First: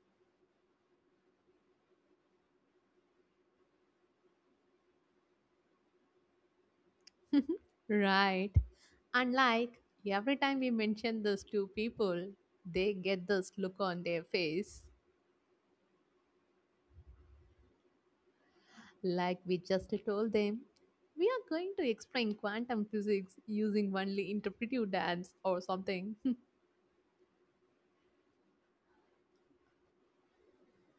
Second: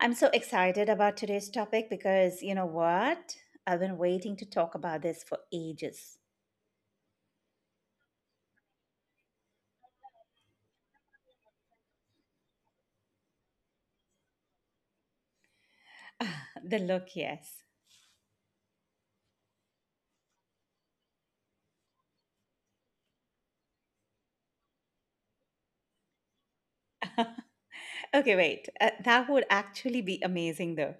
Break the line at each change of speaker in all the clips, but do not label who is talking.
I'm so excited about today's topic because you know what? I've been waiting to talk about this for ages.
Right. And every time we mention this to people, they get this look on their face.
The look, yes.
Like we just told them, we are going to explain quantum physics using only interpretive dance or something.
Okay, wait. That would actually be amazing though.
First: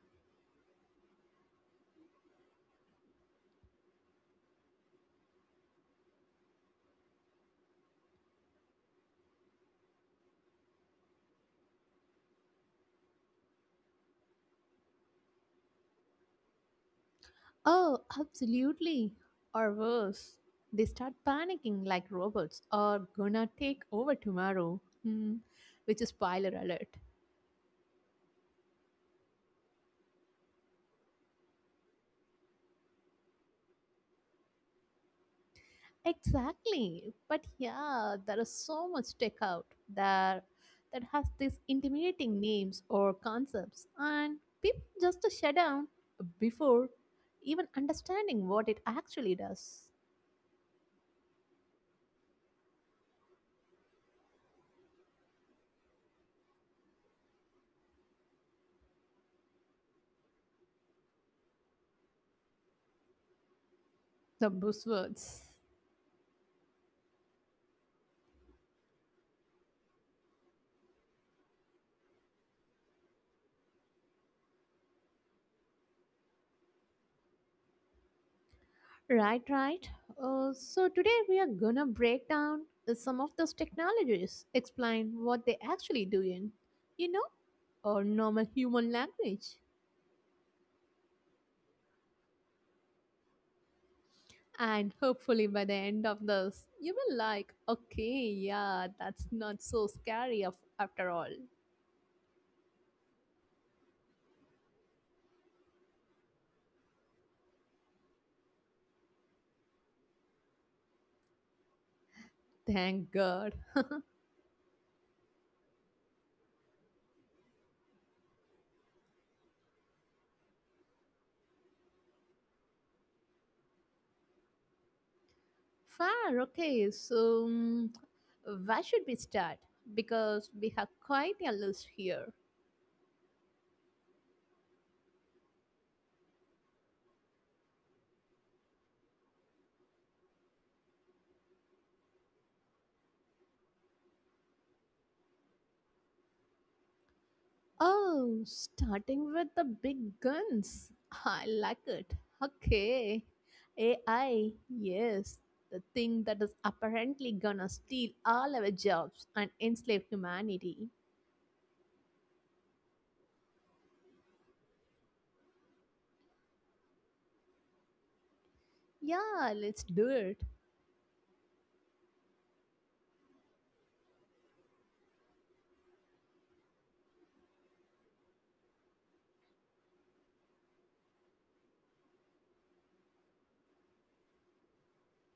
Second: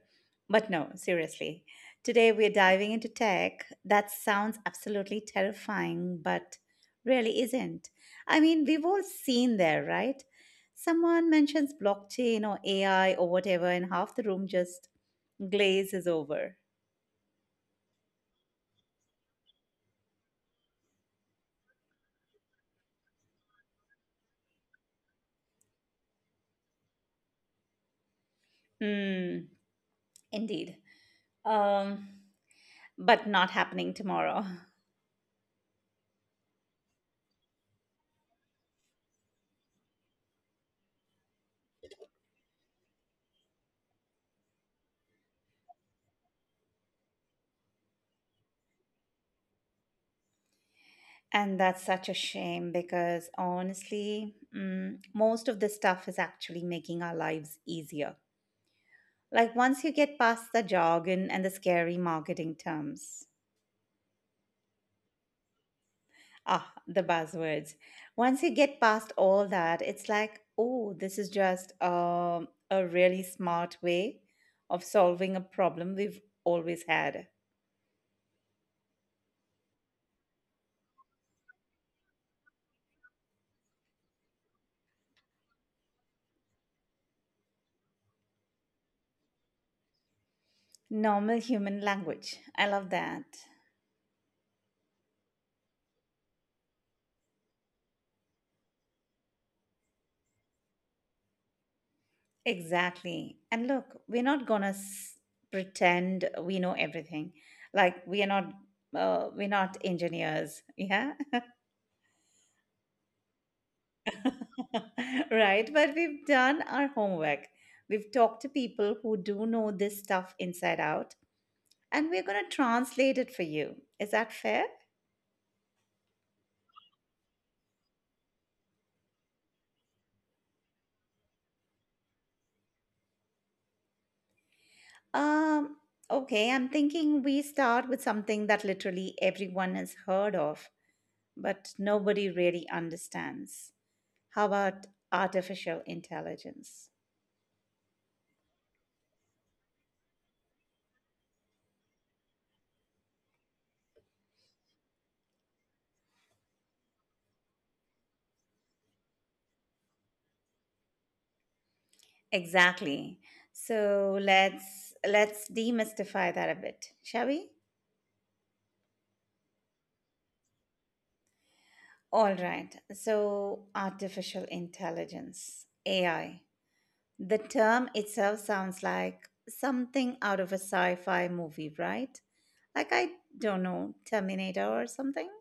But no, seriously. Today we're diving into tech that sounds absolutely terrifying, but really isn't. I mean, we've all seen there, right? Someone mentions blockchain or AI or whatever, and half the room just glaze is over.
Oh, absolutely. Or worse, they start panicking like robots are gonna take over tomorrow. Hmm. Which is spoiler alert.
Mm, indeed. Um, but not happening tomorrow.
Exactly. But yeah, there is so much tech out there that has these intimidating names or concepts, and people just shut down before even understanding what it actually does.
And that's such a shame because honestly, most of this stuff is actually making our lives easier. Like once you get past the jargon and the scary marketing terms,
The buzzwords.
the buzzwords. Once you get past all that, it's like, oh, this is just a really smart way of solving a problem we've always had.
Right, right. So today we are gonna break down some of those technologies, explain what they actually do you know, or normal human language.
Normal human language. I love that.
And hopefully, by the end of this, you will like, okay, yeah, that's not so scary after all.
Exactly. And look, we're not gonna s- pretend we know everything. Like we're not engineers. Yeah,
Thank God.
right. But we've done our homework. We've talked to people who do know this stuff inside out, and we're gonna translate it for you. Is that fair?
Fair, okay, so where should we start? Because we have quite a list here.
Um. Okay. I'm thinking we start with something that literally everyone has heard of, but nobody really understands. How about artificial intelligence?
Oh, starting with the big guns. I like it. Okay. AI, yes, the thing that is apparently gonna steal all our jobs and enslave humanity.
Exactly. So let's demystify that a bit, shall we?
Yeah, let's do it.
All right. So artificial intelligence, AI. The term itself sounds like something out of a sci-fi movie, right? Like I don't know, Terminator or something?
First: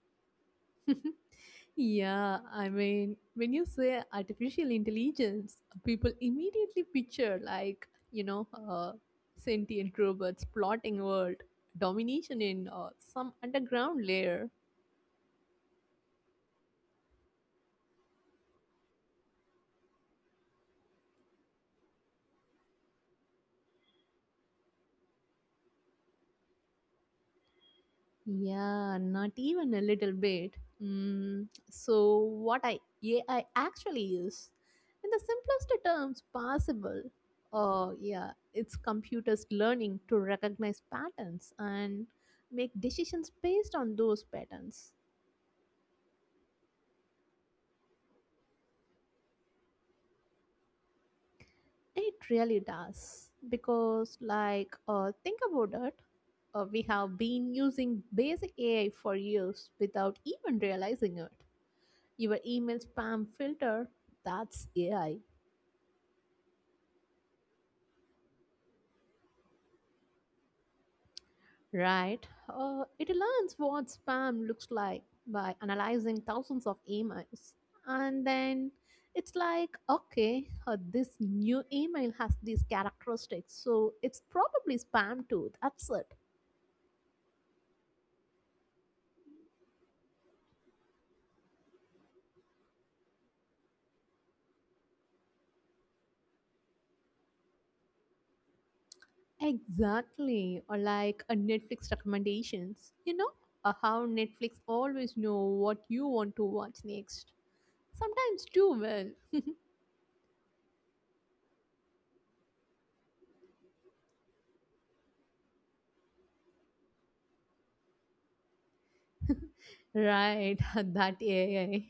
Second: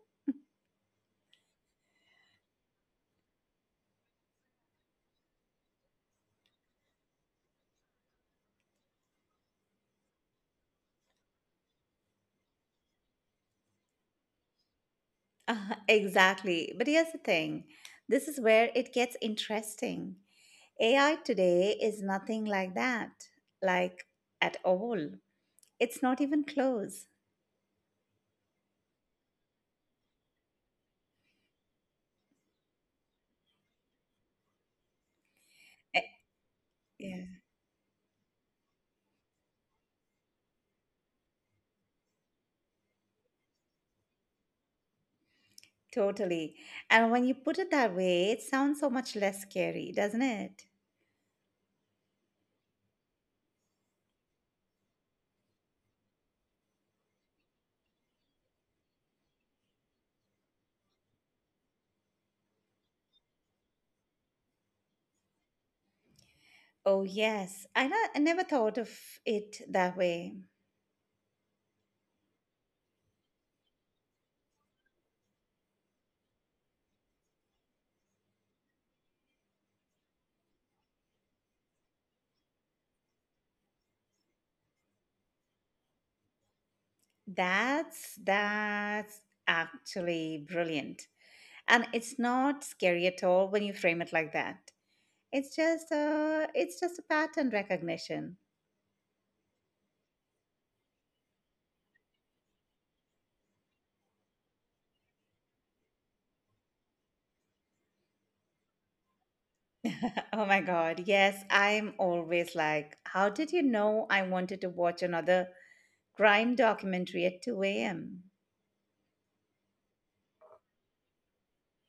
Yeah, I mean, when you say artificial intelligence, people immediately picture sentient robots plotting world domination in some underground layer.
Exactly. But here's the thing. This is where it gets interesting. AI today is nothing like that, like at all. It's not even close.
Yeah, not even a little bit. Mm, so, what I AI actually is, in the simplest
Eh,
terms possible,
Yeah,
yeah, it's computers learning to recognize patterns and make decisions based on those patterns.
totally. And when you put it that way, it sounds so much less scary, doesn't it?
It really does because, think about it. We have been using basic AI for years without even realizing it. Your email spam filter, that's AI.
Oh, yes. I never thought of it that way.
Right. It learns what spam looks like by analyzing thousands of emails. And then it's like, okay, this new email has these characteristics. So it's probably spam too. That's it.
That's actually brilliant. And it's not scary at all when you frame it like that. It's just a pattern recognition.
Exactly. Or like a Netflix recommendations. You know, how Netflix always know what you want to watch next. Sometimes too well.
Oh my God. Yes, I'm always like, how did you know I wanted to watch another crime documentary at 2 a.m.?
Right, that AI.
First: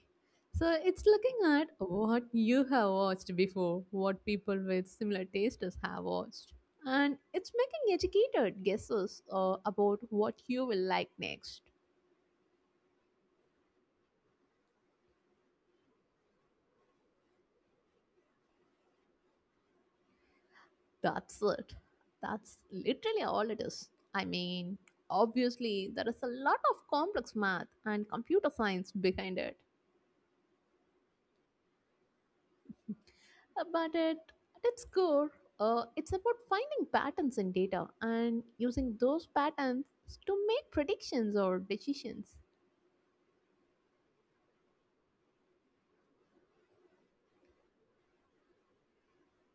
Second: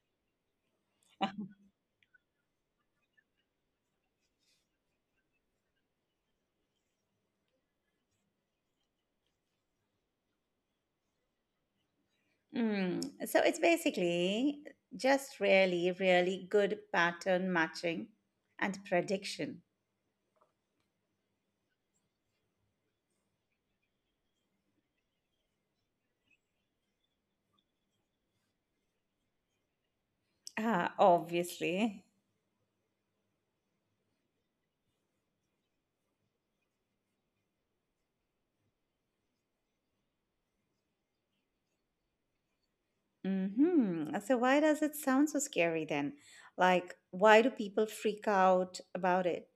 So it's looking at what you have watched before, what people with similar tastes have watched. And it's making educated guesses about what you will like next.
Mm. So it's basically just really, really good pattern matching and prediction.
That's it. That's literally all it is. I mean, obviously, there is a lot of complex math and computer science behind it.
Ah, obviously.
But at its core, it's about finding patterns in data and using those patterns to make predictions or decisions.
Mm-hmm. So why does it sound so scary then? Like, why do people freak out about it?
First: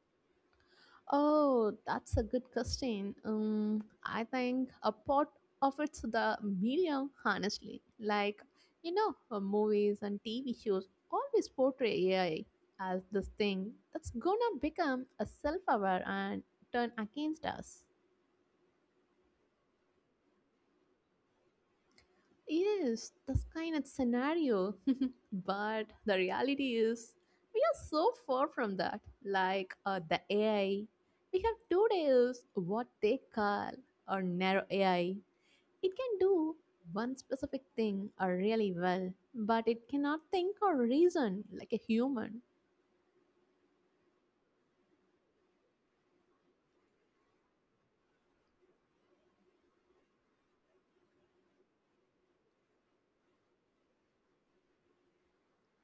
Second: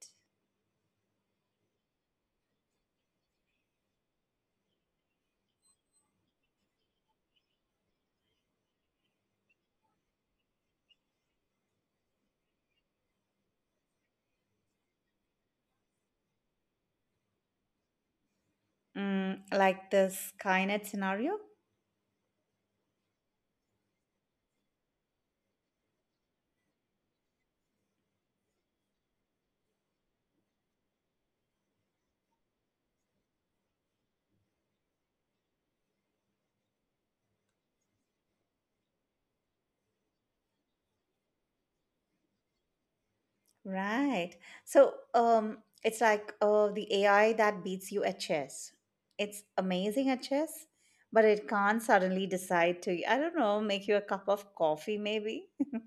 Oh, that's a good question. I think a part of it's the media, honestly. Movies and TV shows always portray AI as this thing that's gonna become a self aware and turn against us.
Mm, like the Skynet scenario?
Yes, that's kind of scenario. But the reality is, we are so far from that. The AI, we have today is what they call a narrow AI. It can do one specific thing really well, but it cannot think or reason like a human.
Right. So it's like the AI that beats you at chess. It's amazing at chess, but it can't suddenly decide to, I don't know, make you a cup of coffee maybe.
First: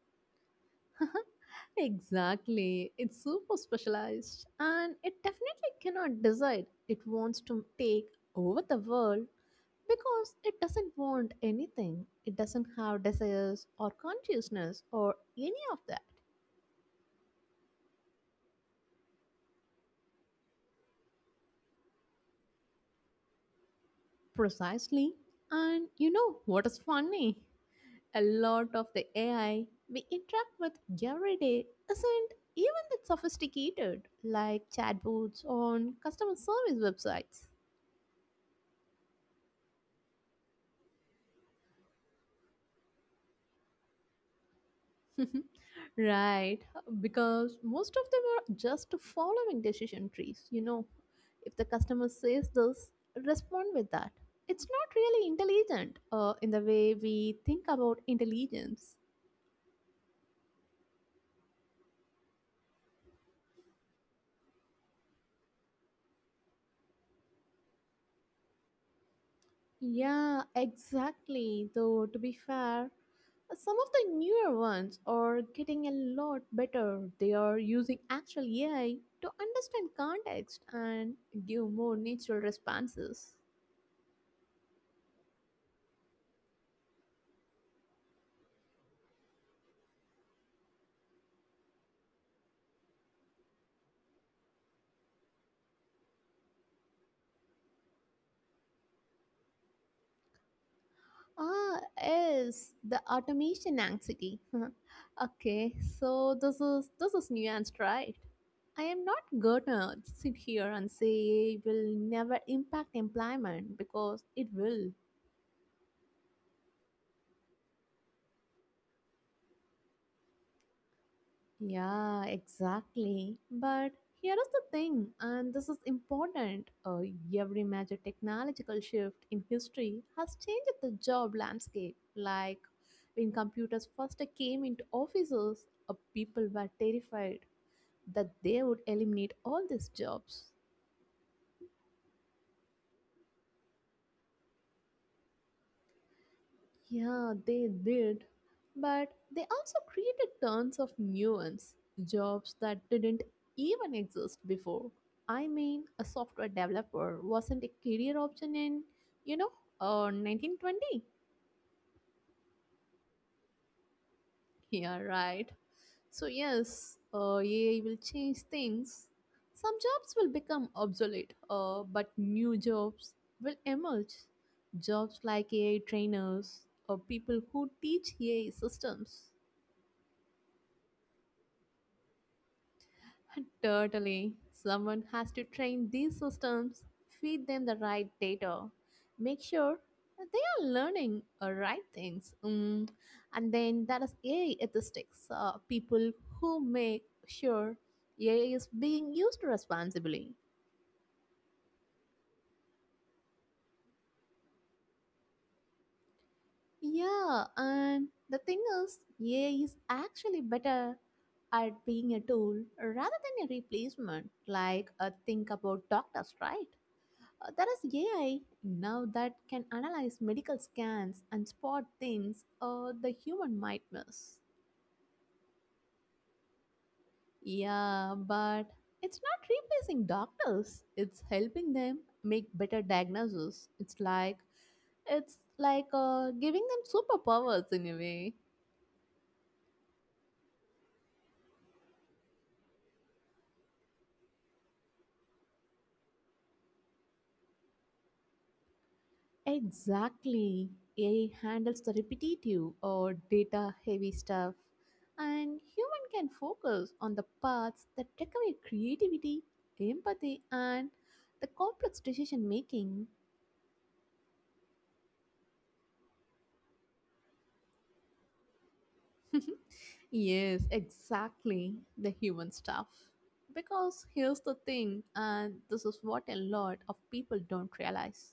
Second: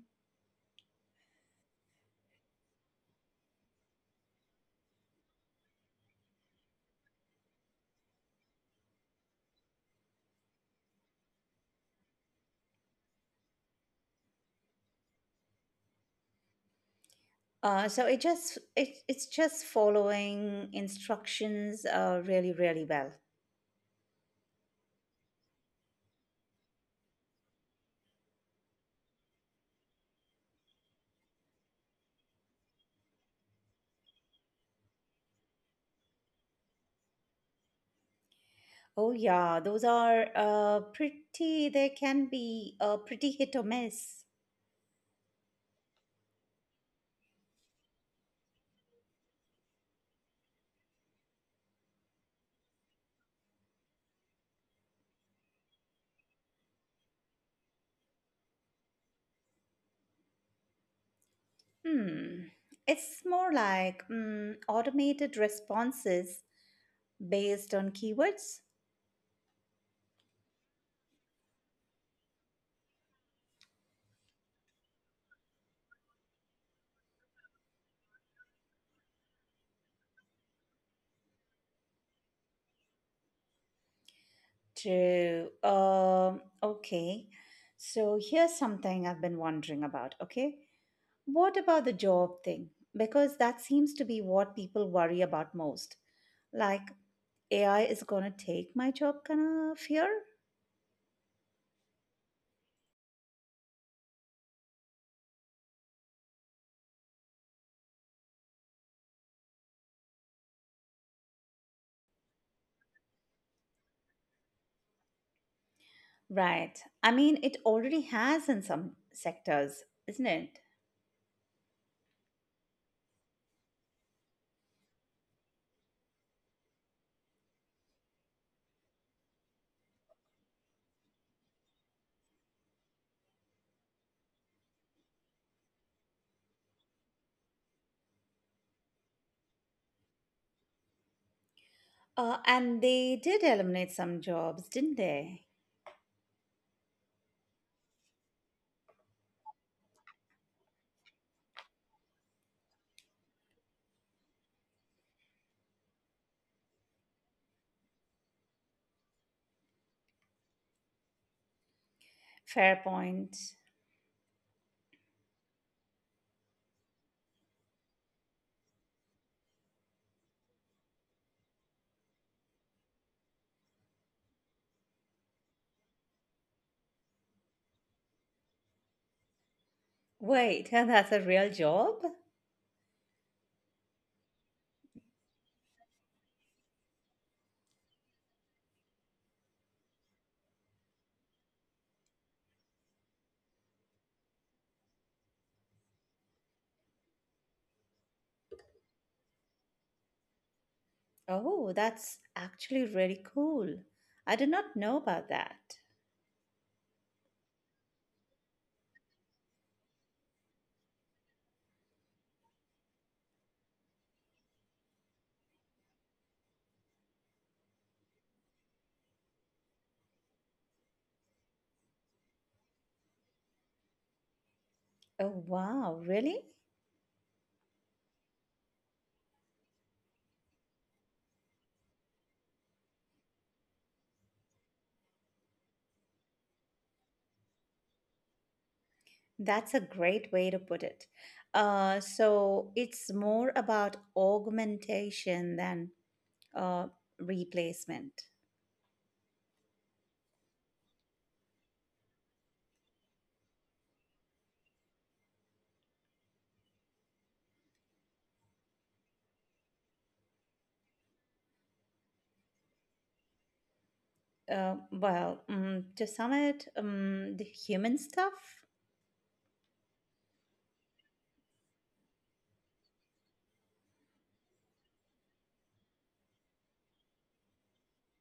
Exactly. It's super specialized and it definitely cannot decide it wants to take over the world because it doesn't want anything. It doesn't have desires or consciousness or any of that.
It's just following instructions really really well.
Precisely. And you know what is funny? A lot of the AI we interact with every day isn't even that sophisticated, like chatbots on customer service websites.
Oh yeah, those are pretty. They can be pretty hit or miss.
Right, because most of them are just following decision trees. You know, if the customer says this, respond with that. It's not really intelligent in the way we think about intelligence.
Hmm. It's more like automated responses based on keywords.
Yeah, exactly. Though, to be fair, some of the newer ones are getting a lot better. They are using actual AI to understand context and give more natural responses.
True. Okay. So here's something I've been wondering about. Okay. What about the job thing? Because that seems to be what people worry about most. Like, AI is gonna take my job kind of fear?
Ah, yes, the automation anxiety. Okay, so this is nuanced, right? I am not gonna sit here and say will never impact employment because it will.
Right. I mean, it already has in some sectors, isn't it?
Yeah, exactly. But here is the thing, and this is important. Every major technological shift in history has changed the job landscape. Like when computers first came into offices, people were terrified that they would eliminate all these jobs.
And they did eliminate some jobs, didn't they?
Yeah, they did. But they also created tons of new ones, jobs that didn't even exist before. I mean, a software developer wasn't a career option in, you know, 1920.
Fair point.
Yeah, right. So, yes, AI will change things. Some jobs will become obsolete, but new jobs will emerge. Jobs like AI trainers or people who teach AI systems.
Wait, that's a real job?
Totally. Someone has to train these systems, feed them the right data, make sure that they are learning the right things. Mm. And then that is AI ethics, people who make sure AI is being used responsibly.
Oh, that's actually really cool. I did not know about that.
Yeah, and the thing is, AI is actually better at being a tool rather than a replacement. Think about doctors, right? There is AI now that can analyze medical scans and spot things the human might miss.
Oh, wow, really?
Yeah, but it's not replacing doctors. It's helping them make better diagnoses. It's like giving them superpowers in a way.
That's a great way to put it. So it's more about augmentation than uh, replacement.
Exactly. AI handles the repetitive or data heavy stuff, and human can focus on the parts that require creativity, empathy, and the complex decision making.
To sum it, the human stuff.
Yes, exactly. The human stuff. Because here's the thing, and this is what a lot of people don't realize.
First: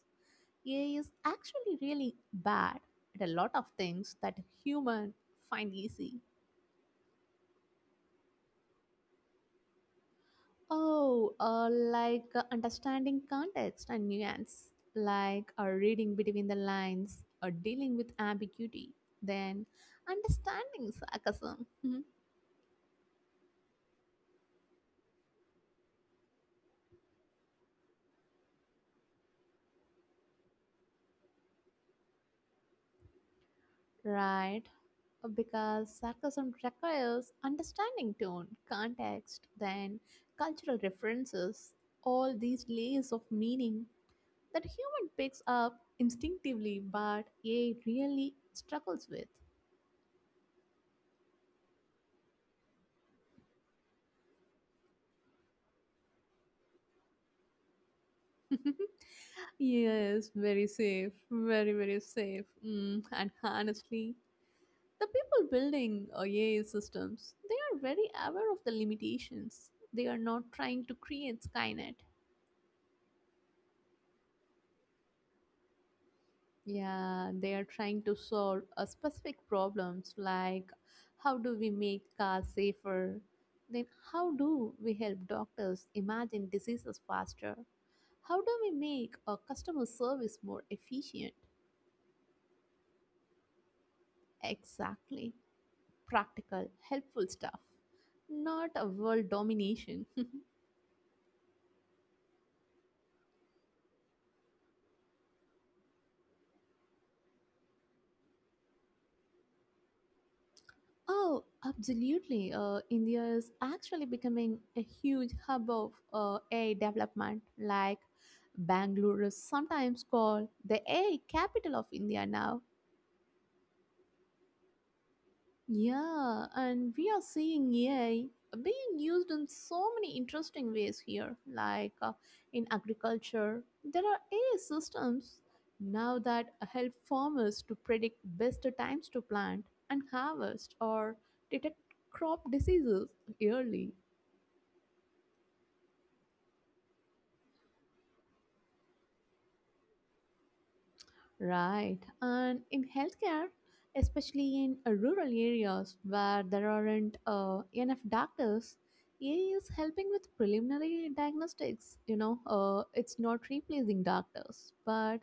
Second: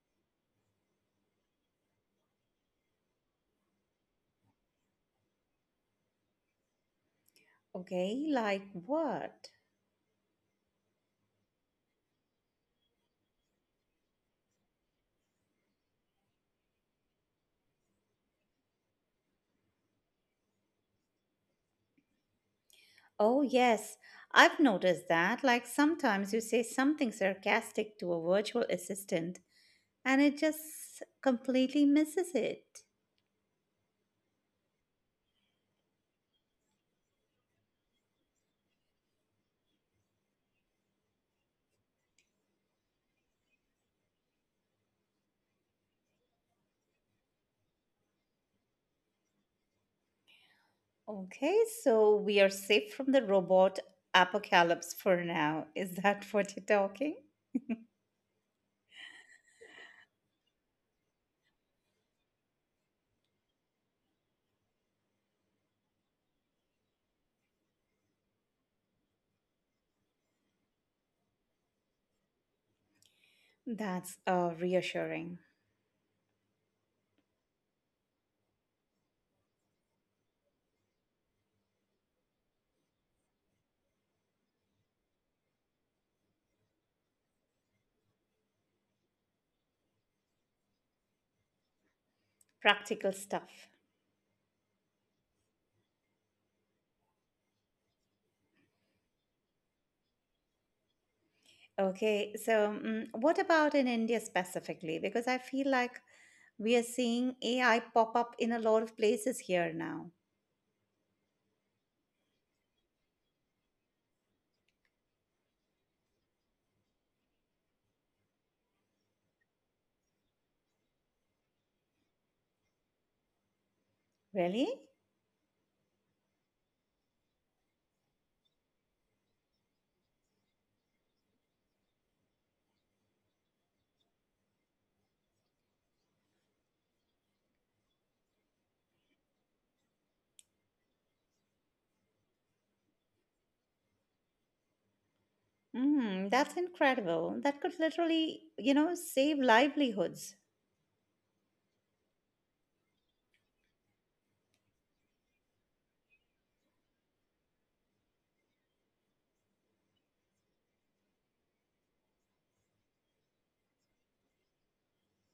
AI is actually really bad at a lot of things that human find easy.
Okay, like what?
Understanding context and nuance, like reading between the lines or dealing with ambiguity, then understanding sarcasm. Mhm.
Oh, yes, I've noticed that. Like sometimes you say something sarcastic to a virtual assistant and it just completely misses it.
Right? Because sarcasm requires understanding tone, context, then cultural references, all these layers of meaning that human picks up instinctively but AI really struggles with.
Okay, so we are safe from the robot apocalypse for now. Is that what you're talking?
Yes, very safe, very safe. Mm, and honestly, the people building AI systems, they are very aware of the limitations. They are not trying to create Skynet.
That's reassuring.
Yeah, they are trying to solve a specific problems like how do we make cars safer? Then how do we help doctors imagine diseases faster? How do we make our customer service more efficient?
Practical stuff.
Exactly. Practical, helpful stuff, not a world domination.
Okay, so what about in India specifically? Because I feel like we are seeing AI pop up in a lot of places here now.
Oh, absolutely. India is actually becoming a huge hub of AI development. Like Bangalore is sometimes called the AI capital of India now.
Really?
Yeah, and we are seeing AI being used in so many interesting ways here, like in agriculture. There are AI systems now that help farmers to predict best times to plant and harvest or detect crop diseases early.
Mm, that's incredible. That could literally, you know, save livelihoods.
Right. And in healthcare, especially in rural areas where there aren't enough doctors, AI is helping with preliminary diagnostics. You know, it's not replacing doctors, but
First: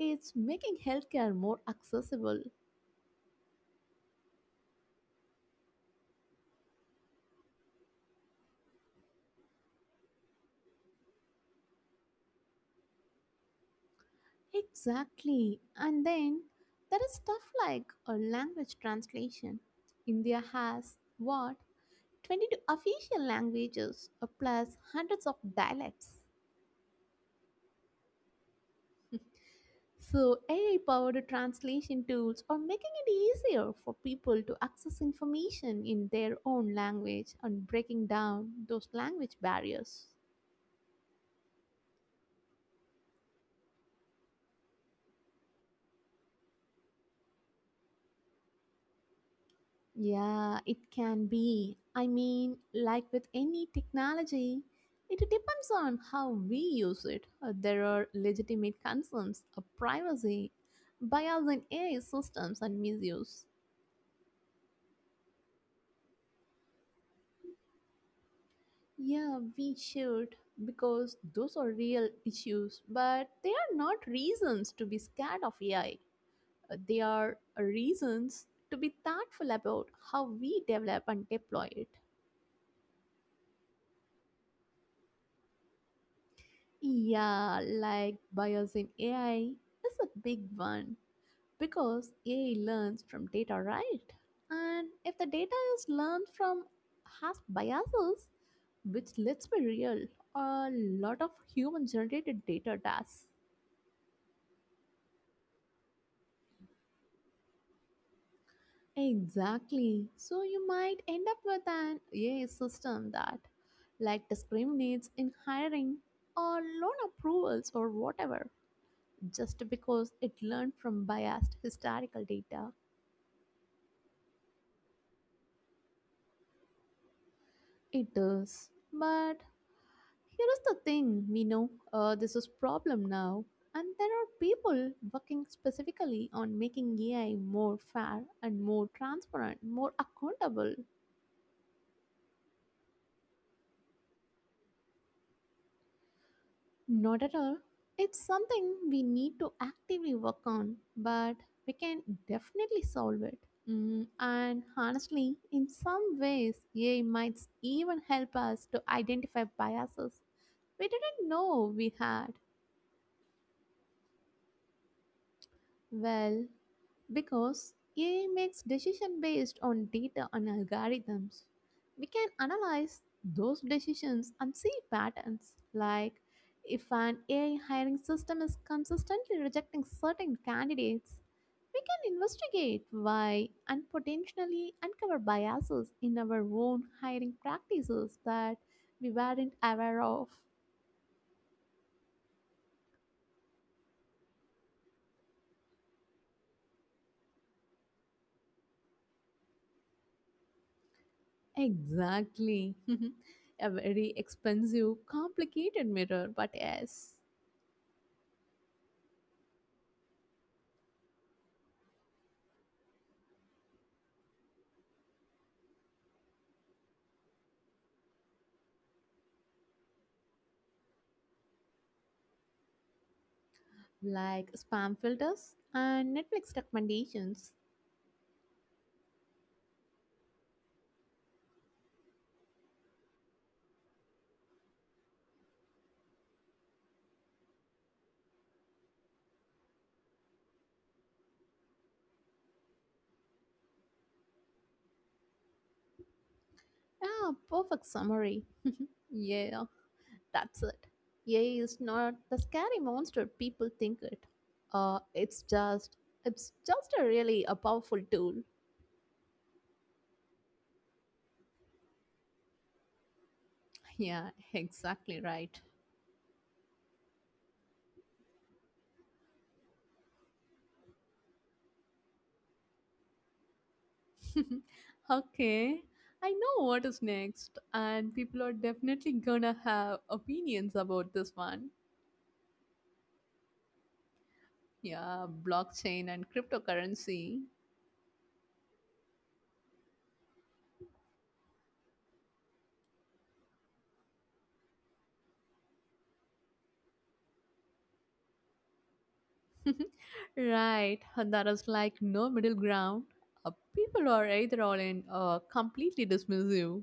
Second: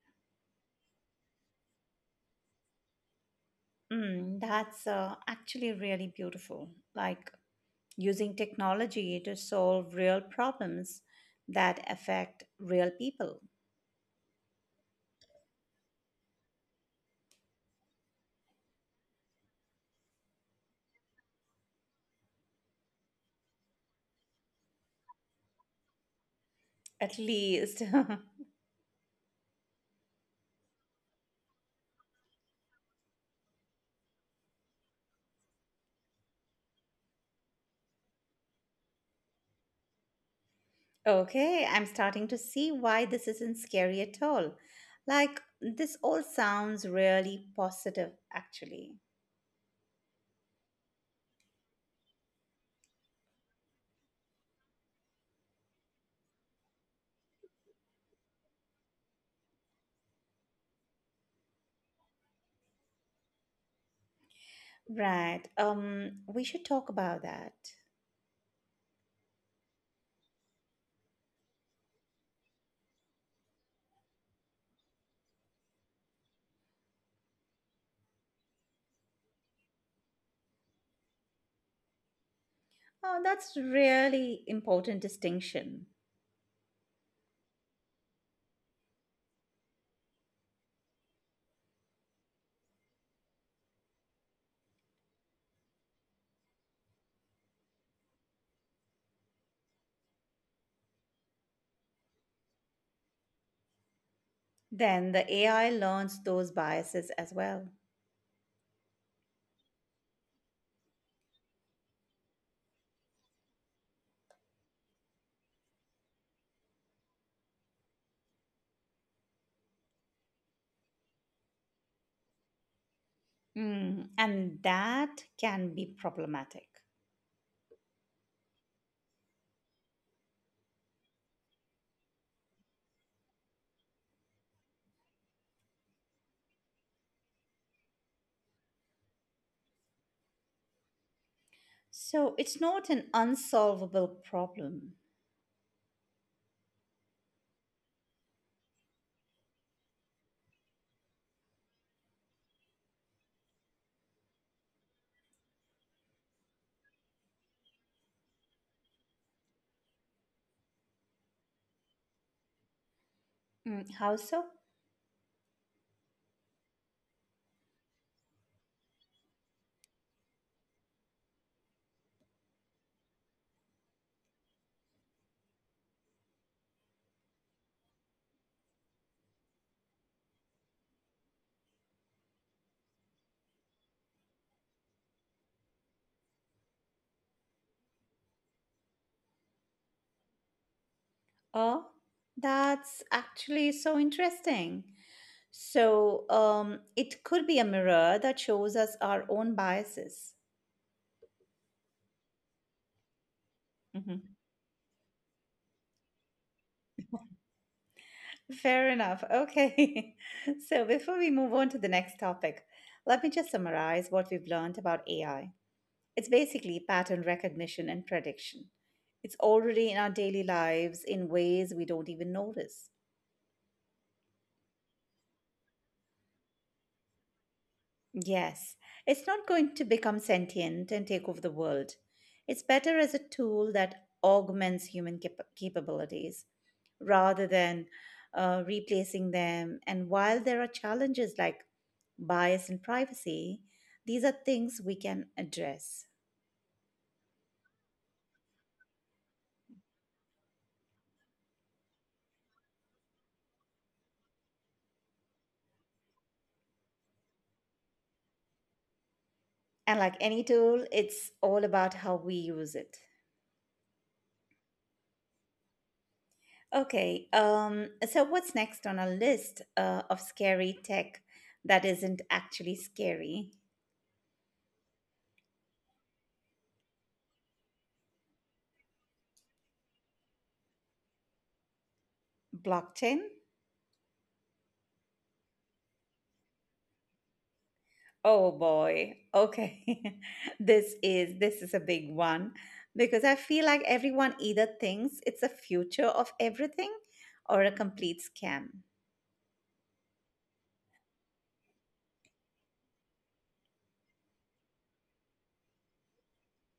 it's making healthcare more accessible.
Mm, that's actually really beautiful. Like using technology to solve real problems that affect real people,
Exactly. And then there is stuff like a language translation. India has what? 22 official languages plus hundreds of dialects.
at least.
So, AI powered translation tools are making it easier for people to access information in their own language and breaking down those language barriers.
Okay, I'm starting to see why this isn't scary at all. Like, this all sounds really positive, actually.
Yeah, it can be. I mean, like with any technology, it depends on how we use it. There are legitimate concerns of privacy, bias in AI systems, and misuse.
Right, we should talk about that.
Yeah, we should because those are real issues, but they are not reasons to be scared of AI. They are reasons to be thoughtful about how we develop and deploy it.
Oh, that's really important distinction.
Yeah, like bias in AI is a big one because AI learns from data, right? And if the data is learned from has biases, which let's be real, a lot of human generated data does.
Then the AI learns those biases as well.
Exactly. So you might end up with an AI system that like discriminates in hiring or loan approvals or whatever just because it learned from biased historical data.
Mm, and that can be problematic.
It does. But here is the thing, we know this is problem now and there are people working specifically on making AI more fair and more transparent, more accountable.
So it's not an unsolvable problem.
Not at all. It's something we need to actively work on, but we can definitely solve it. Mm, and honestly, in some ways, AI might even help us to identify biases we didn't know we had.
Mm, how so?
Well, because AI makes decision based on data and algorithms. We can analyze those decisions and see patterns like if an AI hiring system is consistently rejecting certain candidates, we can investigate why and potentially uncover biases in our own hiring practices that we weren't aware of.
Oh, that's actually so interesting. So, it could be a mirror that shows us our own biases.
Exactly. A very
Mhm.
expensive, complicated mirror, but yes,
Fair enough. Okay. So, before we move on to the next topic, let me just summarize what we've learned about AI. It's basically pattern recognition and prediction. It's already in our daily lives in ways we don't even notice.
like spam filters and Netflix recommendations.
Yes, it's not going to become sentient and take over the world. It's better as a tool that augments capabilities rather than replacing them. And while there are challenges like bias and privacy, these are things we can address.
Yeah, perfect summary. Yeah, that's it. AI is not the scary monster people think it. Uh, it's just it's just a really a powerful tool.
And like any tool, it's all about how we use it.
Yeah, exactly right.
Okay, so what's next on our list of scary tech that isn't actually scary?
Okay, I know what is next, and people are definitely gonna have opinions about this one.
Blockchain?
Yeah, blockchain and cryptocurrency.
Oh boy. Okay. This is a big one because I feel like everyone either thinks it's a future of everything or a complete scam.
Right, and there is like no middle ground. People are either all in or completely dismissive.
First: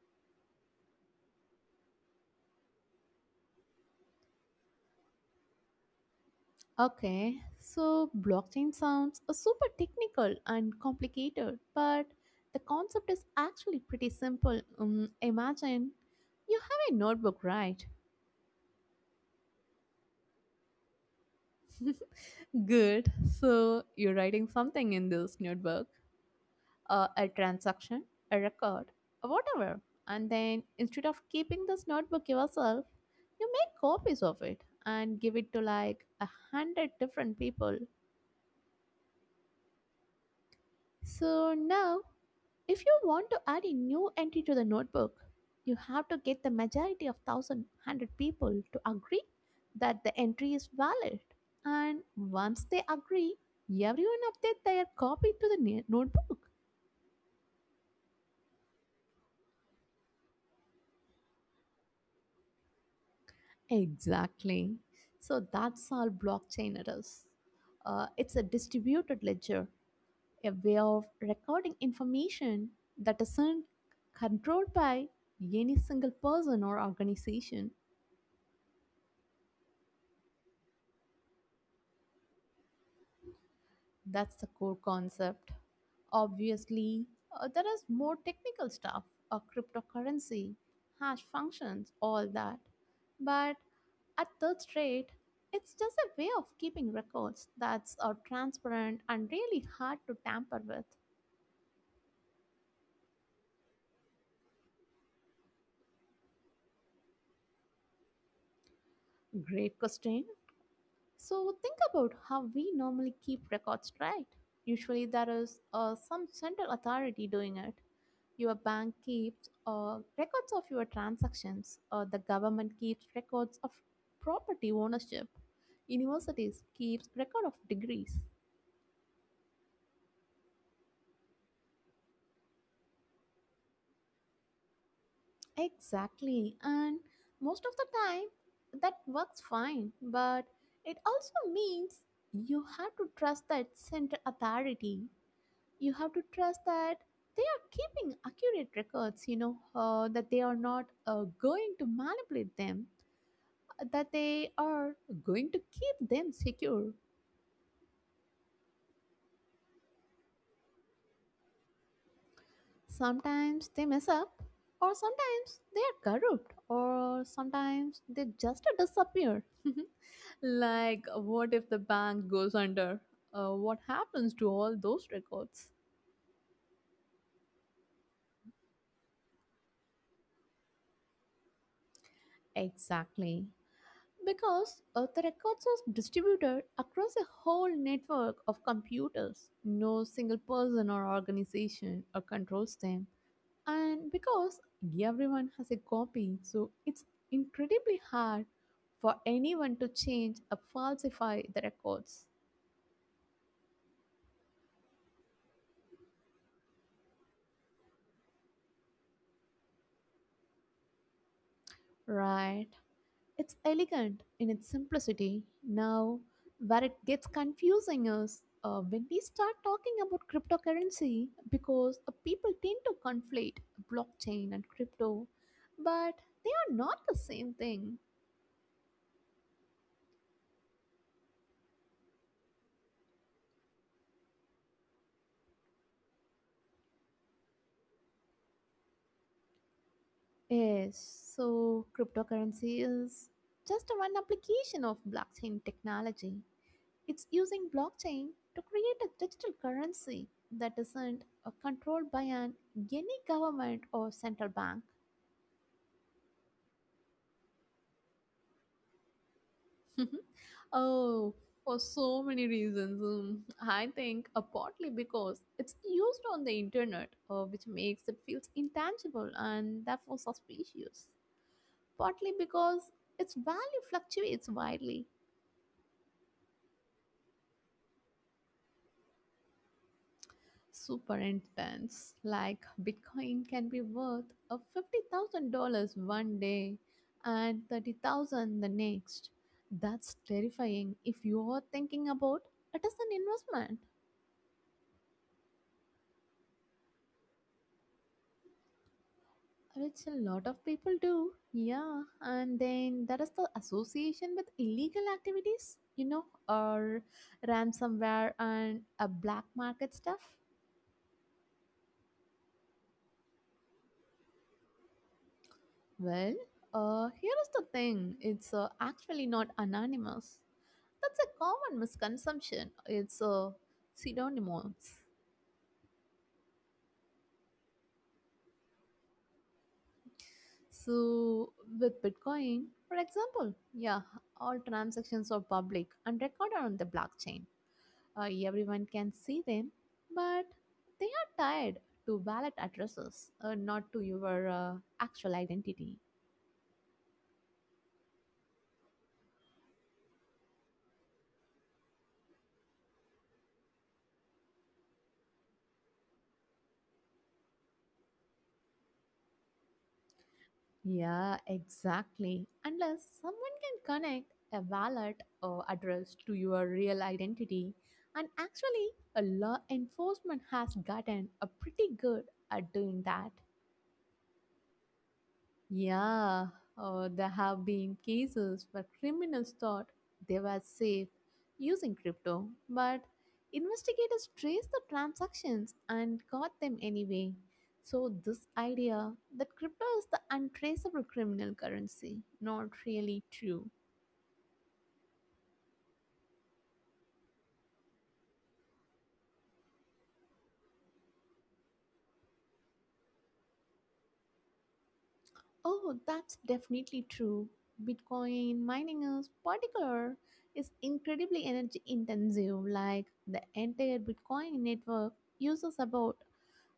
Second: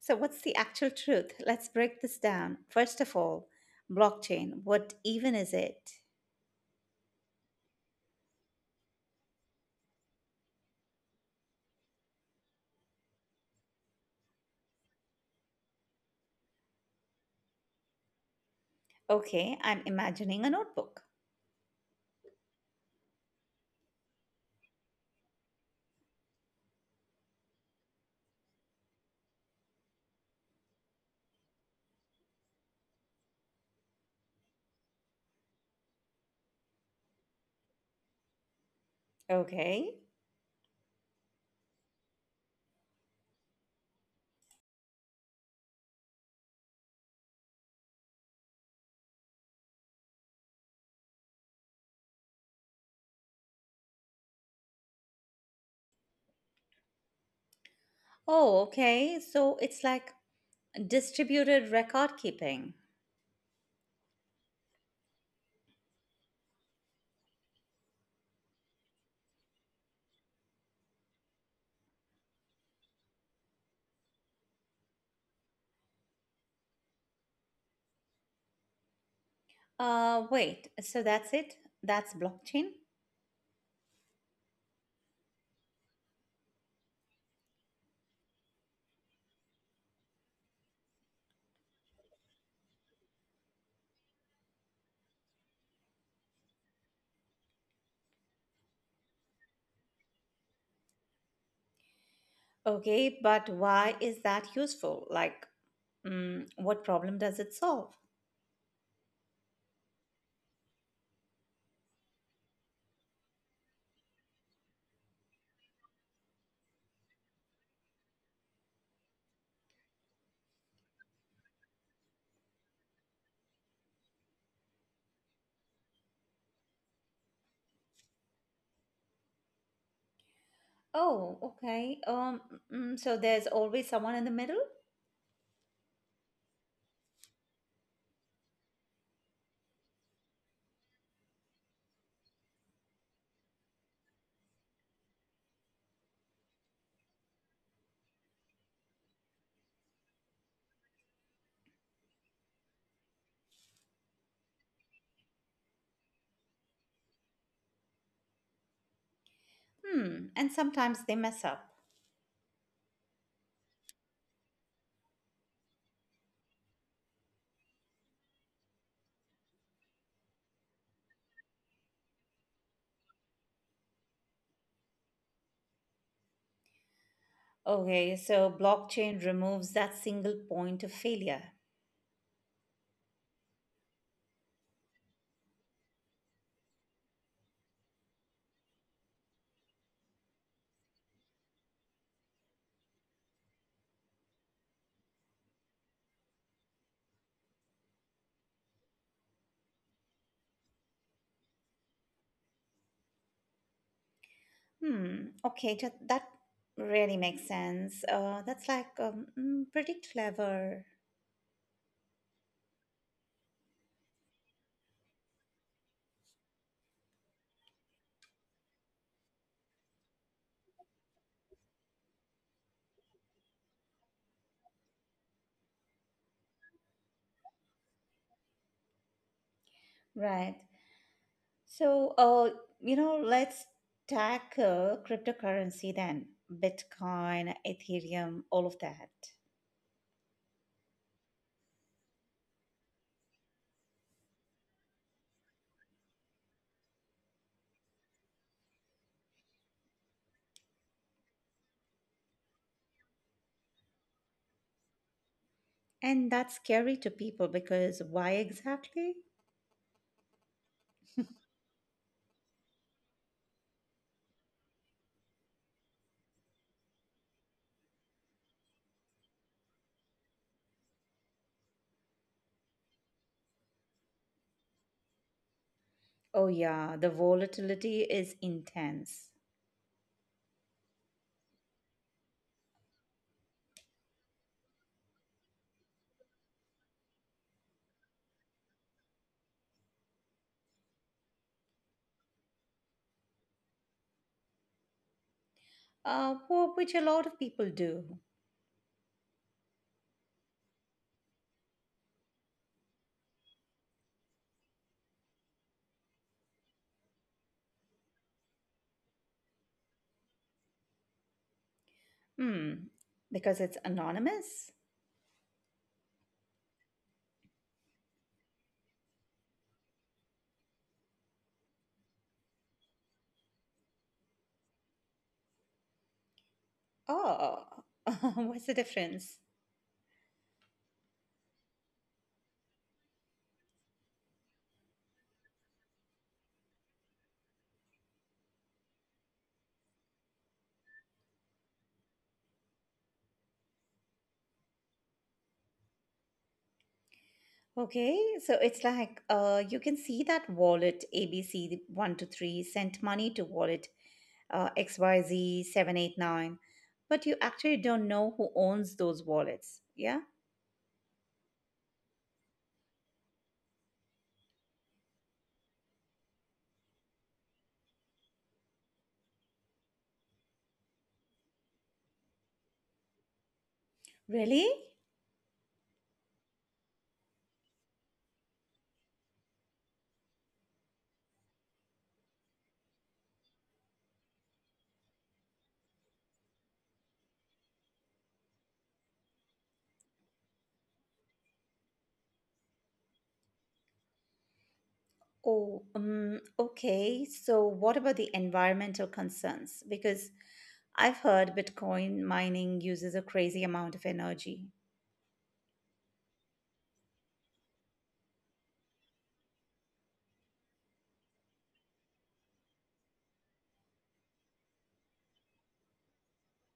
So what's the actual truth? Let's break this down. First of all, blockchain, what even is it?
Okay, so blockchain sounds super technical and complicated, but the concept is actually pretty simple. Imagine you have a notebook, right?
Okay, I'm imagining a notebook.
Good. So you're writing something in this notebook, a transaction, a record, or whatever. And then instead of keeping this notebook yourself, you make copies of it and give it to like 100 different people.
Okay.
So now, if you want to add a new entry to the notebook, you have to get the majority of 1,100 people to agree that the entry is valid. And once they agree, everyone update their copy to the notebook.
Oh, okay. So it's like distributed record keeping.
Exactly. So that's all blockchain it is. It's a distributed ledger, a way of recording information that isn't controlled by any single person or organization.
Wait, so that's it? That's blockchain?
That's the core concept. Obviously, there is more technical stuff, a cryptocurrency, hash functions, all that. But at third rate, it's just a way of keeping records that's transparent and really hard to tamper with.
Okay, but why is that useful? Like, what problem does it solve?
Great question. So think about how we normally keep records, right? Usually, there is some central authority doing it. Your bank keeps records of your transactions, the government keeps records of property ownership, universities keeps record of degrees.
Oh, okay. So there's always someone in the middle?
Exactly, and most of the time that works fine, but it also means you have to trust that central authority. You have to trust that they are keeping accurate records, you know, that they are not going to manipulate them. That they are going to keep them secure.
Hmm, and sometimes they mess up.
Sometimes they mess up, or sometimes they are corrupt, or sometimes they just disappear. Like, what if the bank goes under? What happens to all those records?
Okay, so blockchain removes that single point of failure.
Exactly. Because the records are distributed across a whole network of computers. No single person or organization controls them. And because everyone has a copy, so it's incredibly hard for anyone to change or falsify the records.
Okay, that really makes sense. That's pretty clever.
Right. It's elegant in its simplicity. Now, where it gets confusing is when we start talking about cryptocurrency because people tend to conflate blockchain and crypto, but they are not the same thing.
Right. So, let's tackle cryptocurrency then, Bitcoin, Ethereum, all of that.
Yes, so cryptocurrency is just one application of blockchain technology. It's using blockchain to create a digital currency that isn't controlled by an any government or central bank.
And that's scary to people because why exactly?
Oh, for so many reasons. I think partly because it's used on the internet, which makes it feels intangible and therefore suspicious. Partly because its value fluctuates widely
Oh, yeah, the volatility is intense,
super intense. Like Bitcoin can be worth a $50,000 one day and 30,000 the next. That's terrifying if you're thinking about it as an investment,
which a lot of people do.
which a lot of people do. Yeah, and then that is the association with illegal activities, you know, or ransomware and a black market stuff.
Hmm, because it's anonymous?
Well, here is the thing, it's actually not anonymous. That's a common misconception. It's a synonymous.
Oh, what's the difference?
So, with Bitcoin, for example, yeah, all transactions are public and recorded on the blockchain. Everyone can see them, but they are tied to wallet addresses, not to your actual identity.
Okay, so it's like you can see that wallet ABC123 sent money to wallet XYZ789, but you actually don't know who owns those wallets. Yeah?
Yeah, exactly. Unless someone can connect a wallet or address to your real identity. And actually, a law enforcement has gotten a pretty good at doing that.
Really?
Yeah, there have been cases where criminals thought they were safe using crypto, but investigators traced the transactions and caught them anyway. So, this idea that crypto is the untraceable criminal currency, not really true.
Oh, okay. So, what about the environmental concerns? Because I've heard Bitcoin mining uses a crazy amount of energy.
Oh, that's definitely true. Bitcoin mining is particular is incredibly energy intensive, like the entire bitcoin network uses about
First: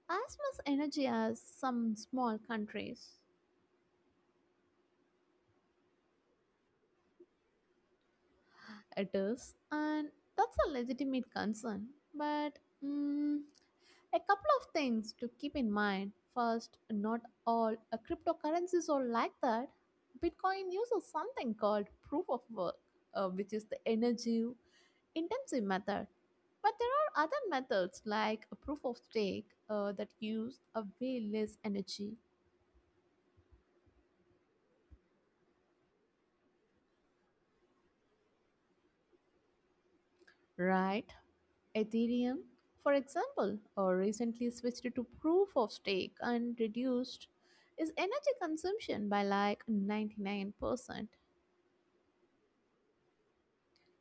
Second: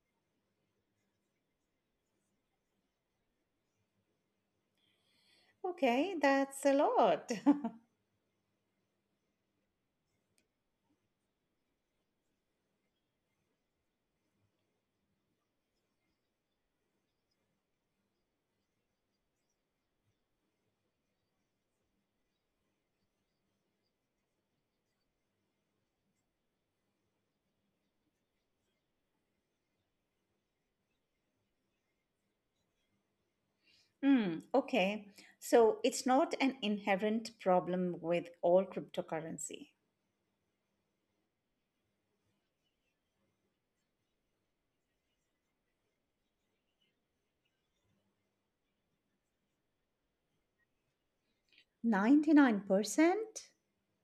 as much energy as some small countries.
Okay, that's a lot.
It is, and that's a legitimate concern. But mm, a couple of things to keep in mind. First, not all cryptocurrencies are like that. Bitcoin uses something called proof of work, which is the energy intensive method. But there are other methods like a proof of stake that use a way less energy,
Hmm, okay. So, it's not an inherent problem with all cryptocurrency.
right? Ethereum, for example, recently switched to proof of stake and reduced its energy consumption by like 99%.
99%?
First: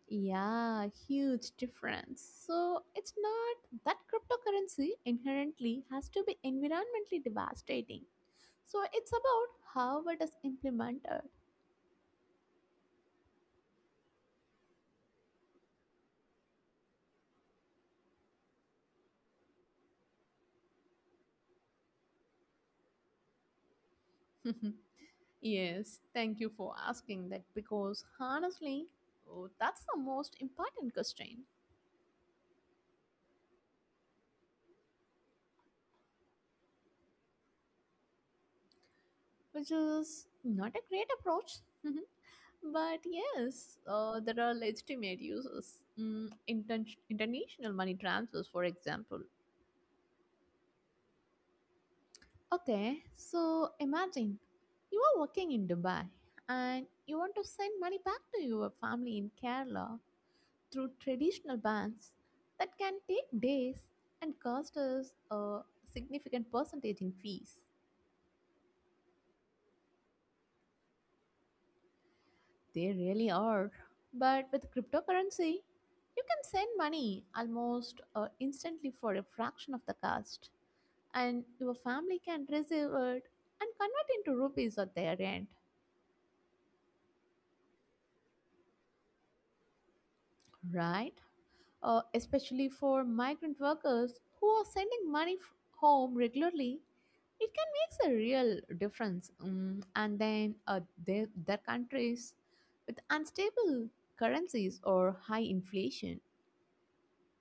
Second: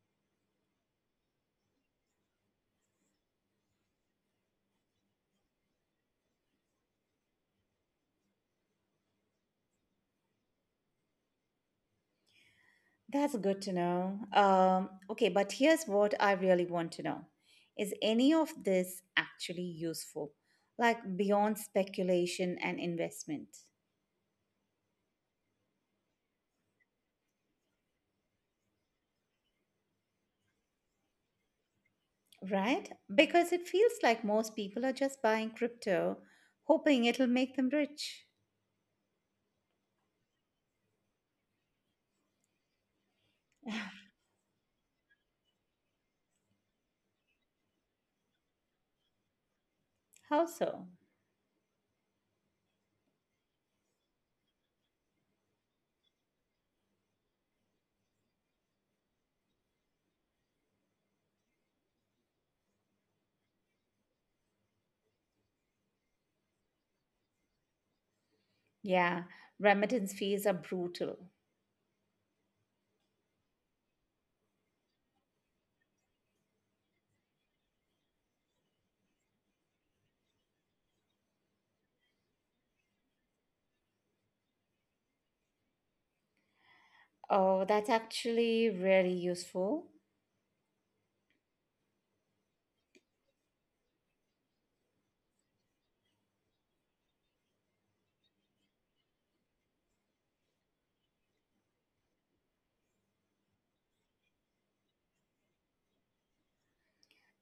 Yeah, huge difference. So it's not that cryptocurrency inherently has to be environmentally devastating. So it's about how it is implemented.
That's good to know. Okay, but here's what I really want to know. Is any of this actually useful? Like beyond speculation and investment,
Yes, thank you for asking that because honestly, oh, that's the most important constraint,
right? Because it feels like most people are just buying crypto, hoping it'll make them rich.
which is not a great approach. But yes, there are legitimate uses. International money transfers, for example.
How so?
Okay, so imagine you are working in Dubai and you want to send money back to your family in Kerala through traditional banks that can take days and cost us a significant percentage in fees.
Yeah, remittance fees are brutal.
They really are. But with cryptocurrency, you can send money almost instantly for a fraction of the cost, and your family can receive it and convert into rupees at their end,
Oh, that's actually really useful.
right? Especially for migrant workers who are sending money home regularly, it can make a real difference. And then their countries with unstable currencies or high inflation.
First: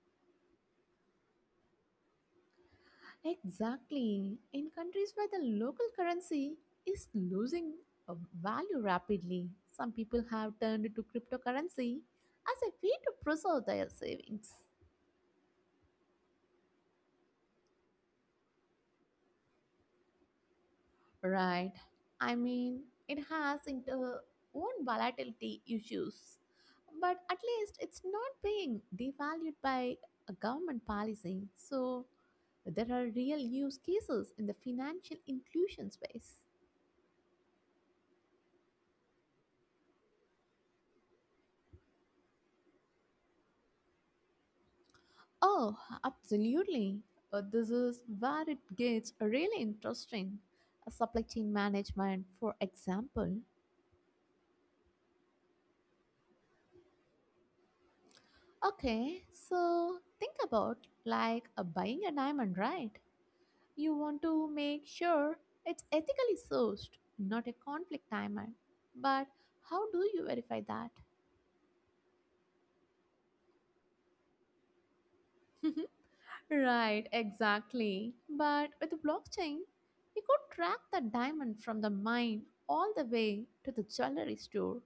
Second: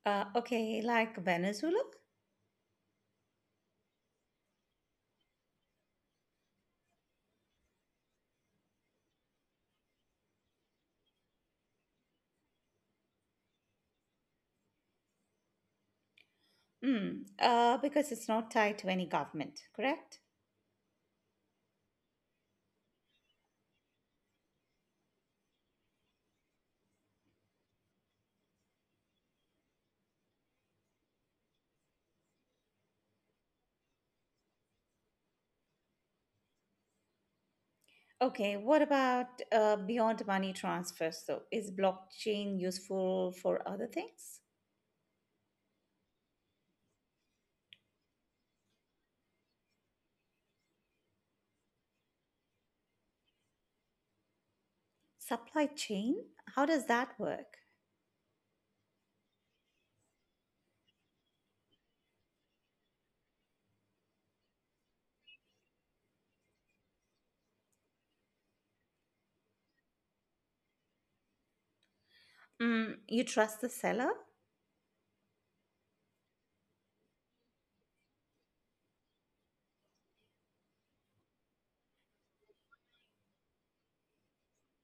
Okay, like Venezuela?
Exactly. In countries where the local currency is losing uh, value rapidly, some people have turned to cryptocurrency as a way to preserve their savings.
Because it's not tied to any government, correct?
Right. I mean, it has its own volatility issues, but at least it's not being devalued by a government policy. So there are real use cases in the financial inclusion space.
Okay, what about beyond money transfers though? Is blockchain useful for other things?
Oh, absolutely. This is where it gets really interesting. Supply chain management, for example.
Supply chain? How does that work?
Okay, so think about like buying a diamond, right? You want to make sure it's ethically sourced, not a conflict timer. But how do you verify that?
Mm, you trust the seller?
Right, exactly. But with blockchain, you could track the diamond from the mine all the way to the jewelry store.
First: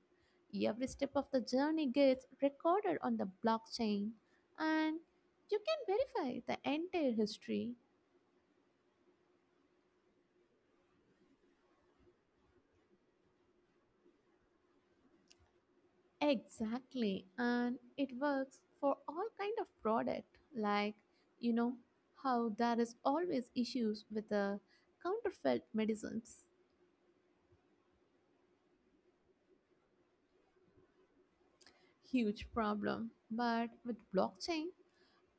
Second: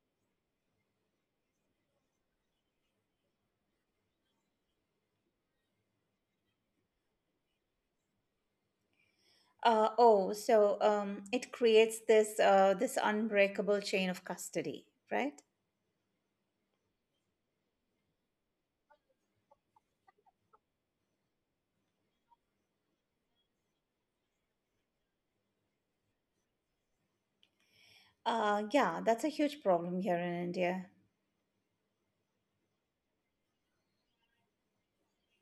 Every step of the journey gets recorded on the blockchain, and you can verify the entire history.
Oh, so it creates this unbreakable chain of custody, right?
Exactly, and it works for all kind of product. Like, you know how there is always issues with the counterfeit medicines,
Yeah, that's a huge problem here in India.
huge problem. But with blockchain,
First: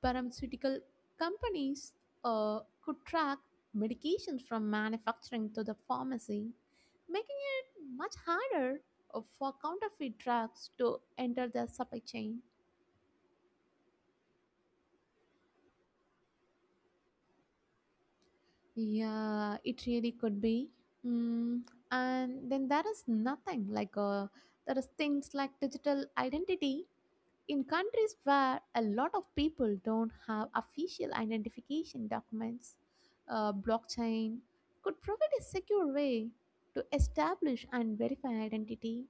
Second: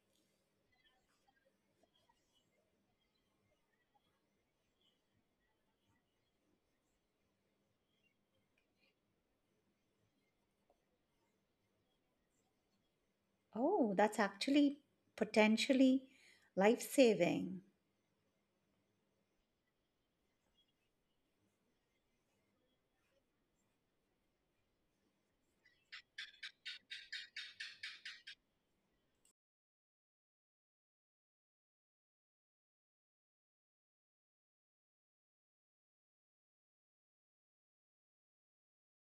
pharmaceutical companies could track medications from manufacturing to the pharmacy, making it much harder for counterfeit drugs to enter the supply chain.
Oh, that's actually potentially life saving.
Yeah, it really could be. Mm, and then there is nothing like there is things like digital identity in countries where a lot of people don't have official identification documents. Blockchain could provide a secure way to establish and verify identity.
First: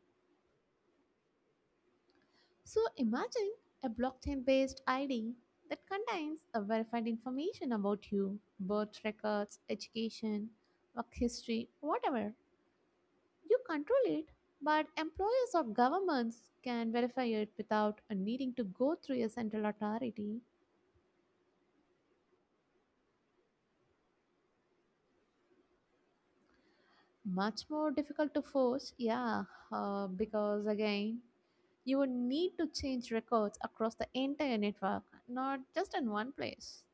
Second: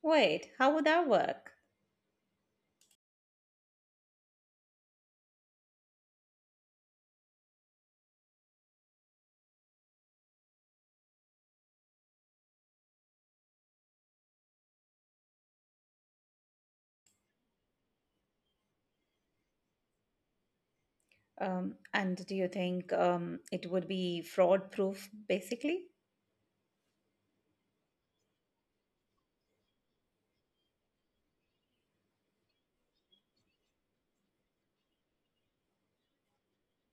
Wait, how would that work?
So imagine a blockchain based ID that contains a verified information about you, birth records, education, work history, whatever. You control it, but employers or governments can verify it without needing to go through a central authority.
And do you think it would be fraud proof basically?
Much more difficult to force, yeah, because again, you would need to change records across the entire network, not just in one place.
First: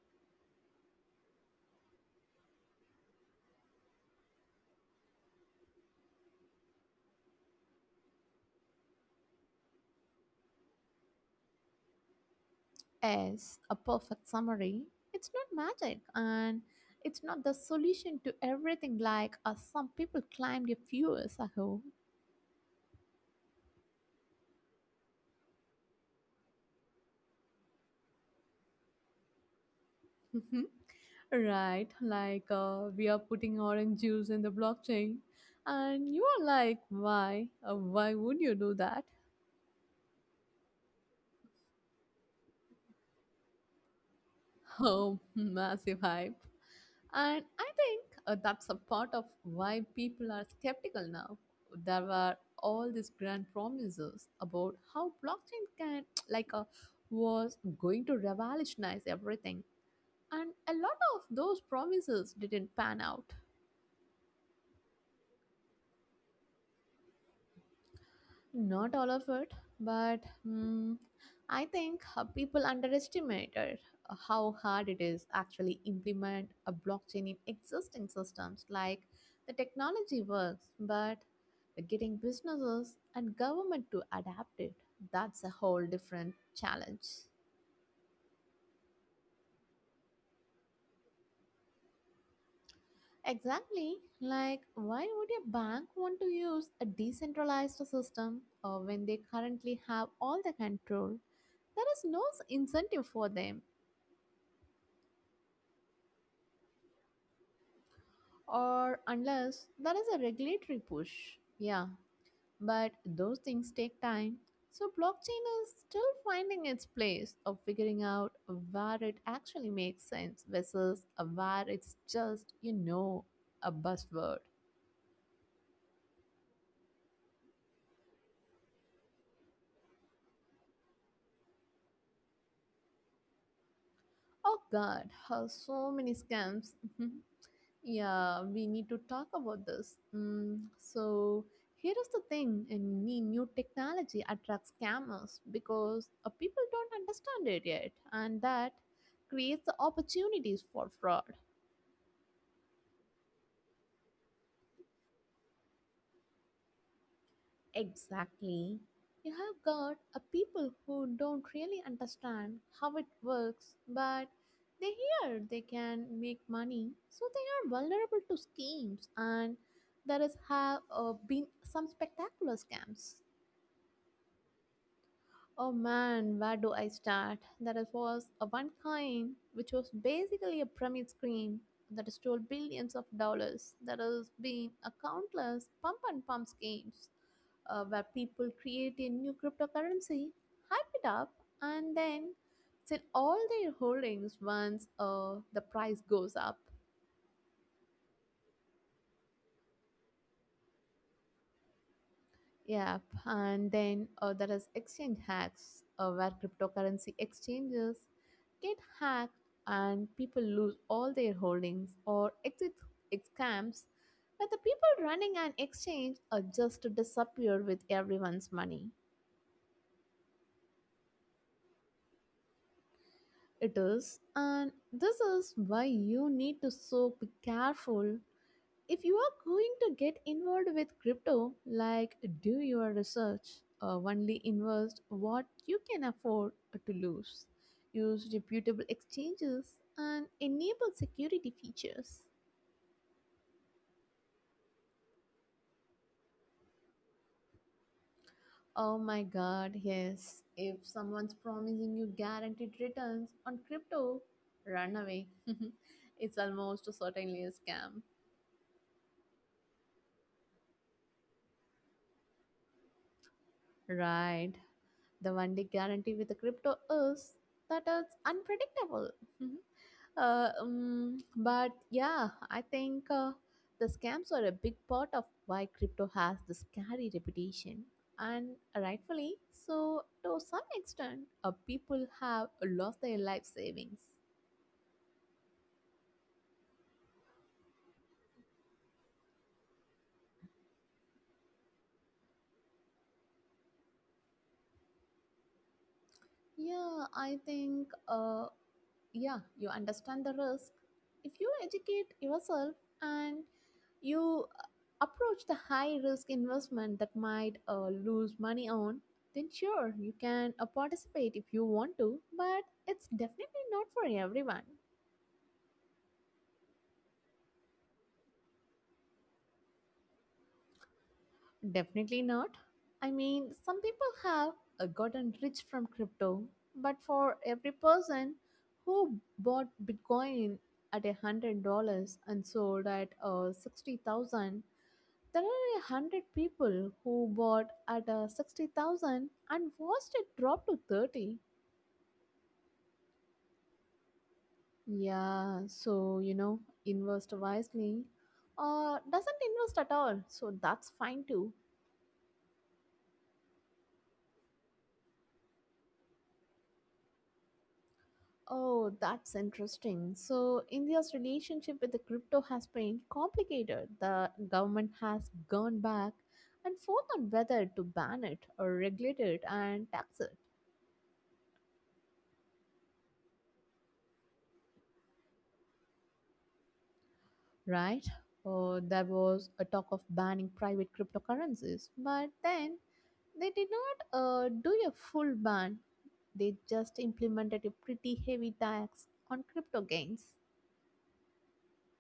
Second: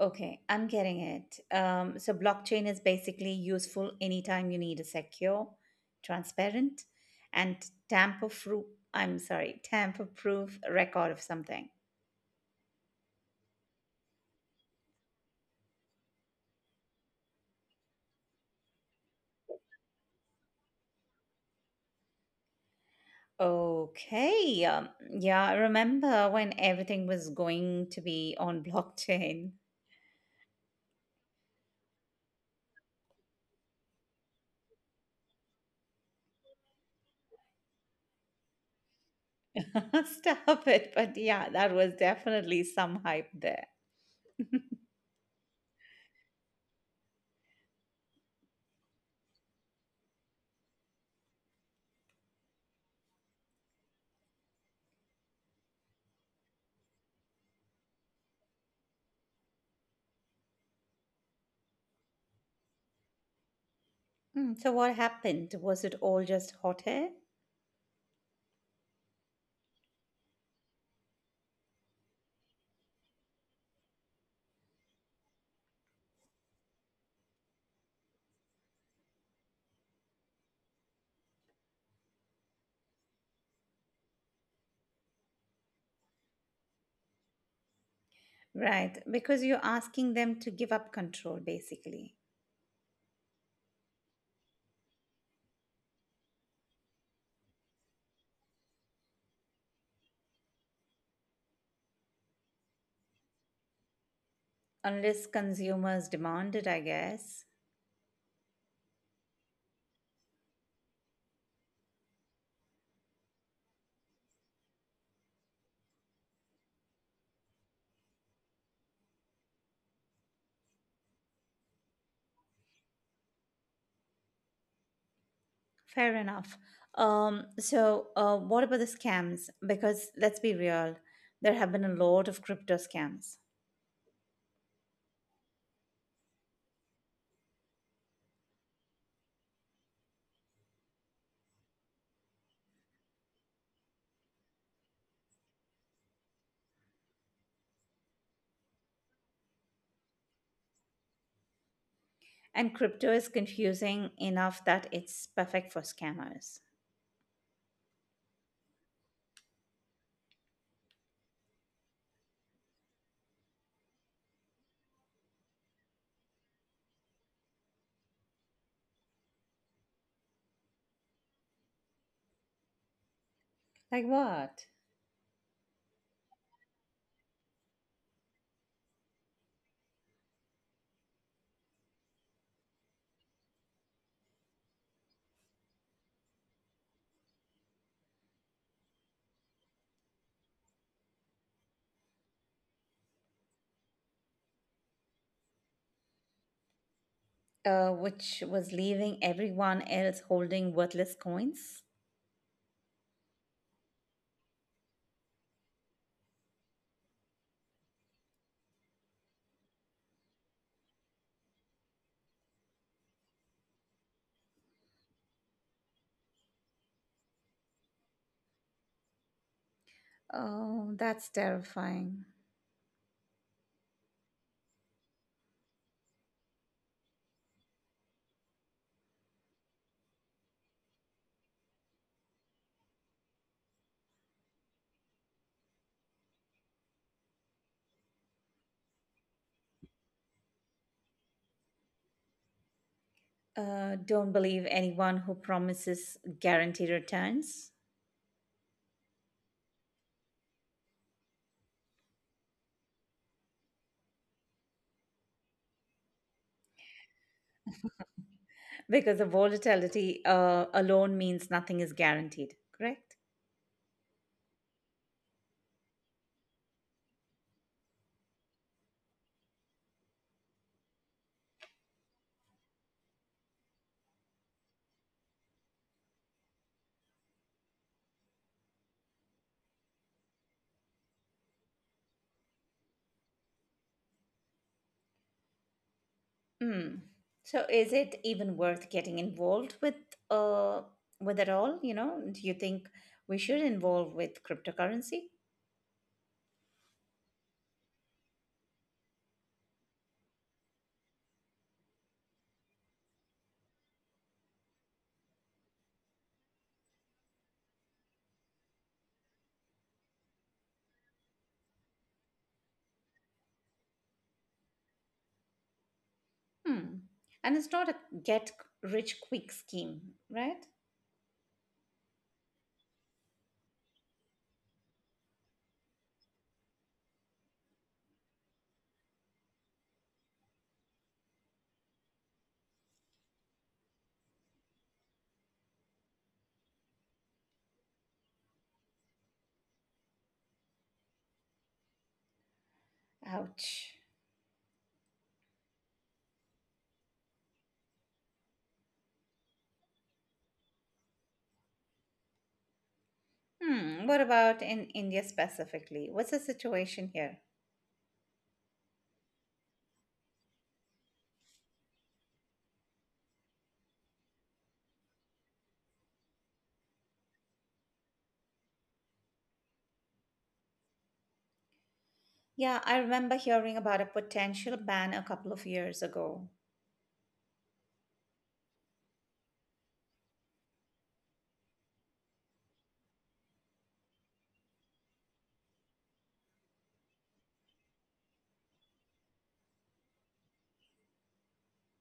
Okay, I'm getting it. So, blockchain is basically useful anytime you need a secure, transparent, and tamper proof. I'm sorry, tamper proof record of something.
As a perfect summary, it's not magic and it's not the solution to everything like some people claimed a few years ago.
Okay, yeah, I remember when everything was going to be on blockchain.
Right, like we are putting orange juice in the blockchain. And you are like, why? Why would you do that?
Stop it, but yeah, that was definitely some hype there.
Oh, massive hype. And I think that's a part of why people are skeptical now. There were all these grand promises about how blockchain can, like, was going to revolutionize everything. And a lot of those promises didn't pan out.
Hmm, so what happened? Was it all just hot air?
Not all of it, but mm, I think people underestimated how hard it is actually implement a blockchain in existing systems. Like the technology works, but the getting businesses and government to adapt it, that's a whole different challenge.
Right, because you're asking them to give up control basically.
Exactly, like why would a bank want to use a decentralized system when they currently have all the control? There is no incentive for them
Unless consumers demand it, I guess.
or unless there is a regulatory push. Yeah, but those things take time. So blockchain is still finding its place of figuring out where it actually makes sense versus where it's just, you know, a buzzword.
Fair enough. So, what about the scams? Because let's be real, there have been a lot of crypto scams.
Oh god, how so many scams. Yeah, we need to talk about this. So here is the thing: any new technology attracts scammers because people don't understand it yet, and that creates the opportunities for fraud.
And crypto is confusing enough that it's perfect for scammers.
Exactly. You have got a people who don't really understand how it works, but they hear they can make money, so they are vulnerable to schemes, and there has have been some spectacular scams.
Like what?
Oh man, where do I start? Was a one kind, which was basically a pyramid scheme that stole billions of dollars. There has been a countless pump and pump schemes where people create a new cryptocurrency, hype it up, and then sell all their holdings once the price goes up.
Which was leaving everyone else holding worthless coins.
Yep, and then there is exchange hacks where cryptocurrency exchanges get hacked and people lose all their holdings or exit scams where the people running an exchange are just to disappear with everyone's money.
Oh, that's terrifying.
It is, and this is why you need to so be careful if you are going to get involved with crypto, like do your research, only invest what you can afford to lose, use reputable exchanges, and enable security features.
Don't believe anyone who promises guaranteed returns
Oh my god, yes. If someone's promising you guaranteed returns on crypto, run away. It's almost certainly a scam.
because the volatility alone means nothing is guaranteed, correct?
Right. The one day guarantee with the crypto is that it's unpredictable. Mhm. But yeah, I think the scams are a big part of why crypto has this scary reputation. And rightfully so, to some extent, people have lost their life savings.
Mm. So is it even worth getting involved with uh with at all? You know, do you think we should involve with cryptocurrency?
Yeah, I think. Yeah, you understand the risk if you educate yourself and you approach the high risk investment that might lose money on, then sure, you can participate if you want to, but it's definitely not for everyone.
Hmm. And it's not a get rich quick scheme, right?
Definitely not. I mean, some people have gotten rich from crypto, but for every person who bought bitcoin at $100 and sold at 60,000, there are 100 people who bought at 60,000 and watched it drop to 30.
Ouch.
Yeah, so invest wisely, or doesn't invest at all. So that's fine too.
Hmm. What about in India specifically? What's the situation here?
Oh, that's interesting. So India's relationship with the crypto has been complicated. The government has gone back and forth on whether to ban it or regulate it and tax it.
Yeah, I remember hearing about a potential ban a couple of years ago.
Right? There was a talk of banning private cryptocurrencies, but then they did not do a full ban. They just implemented a pretty heavy tax on crypto gains.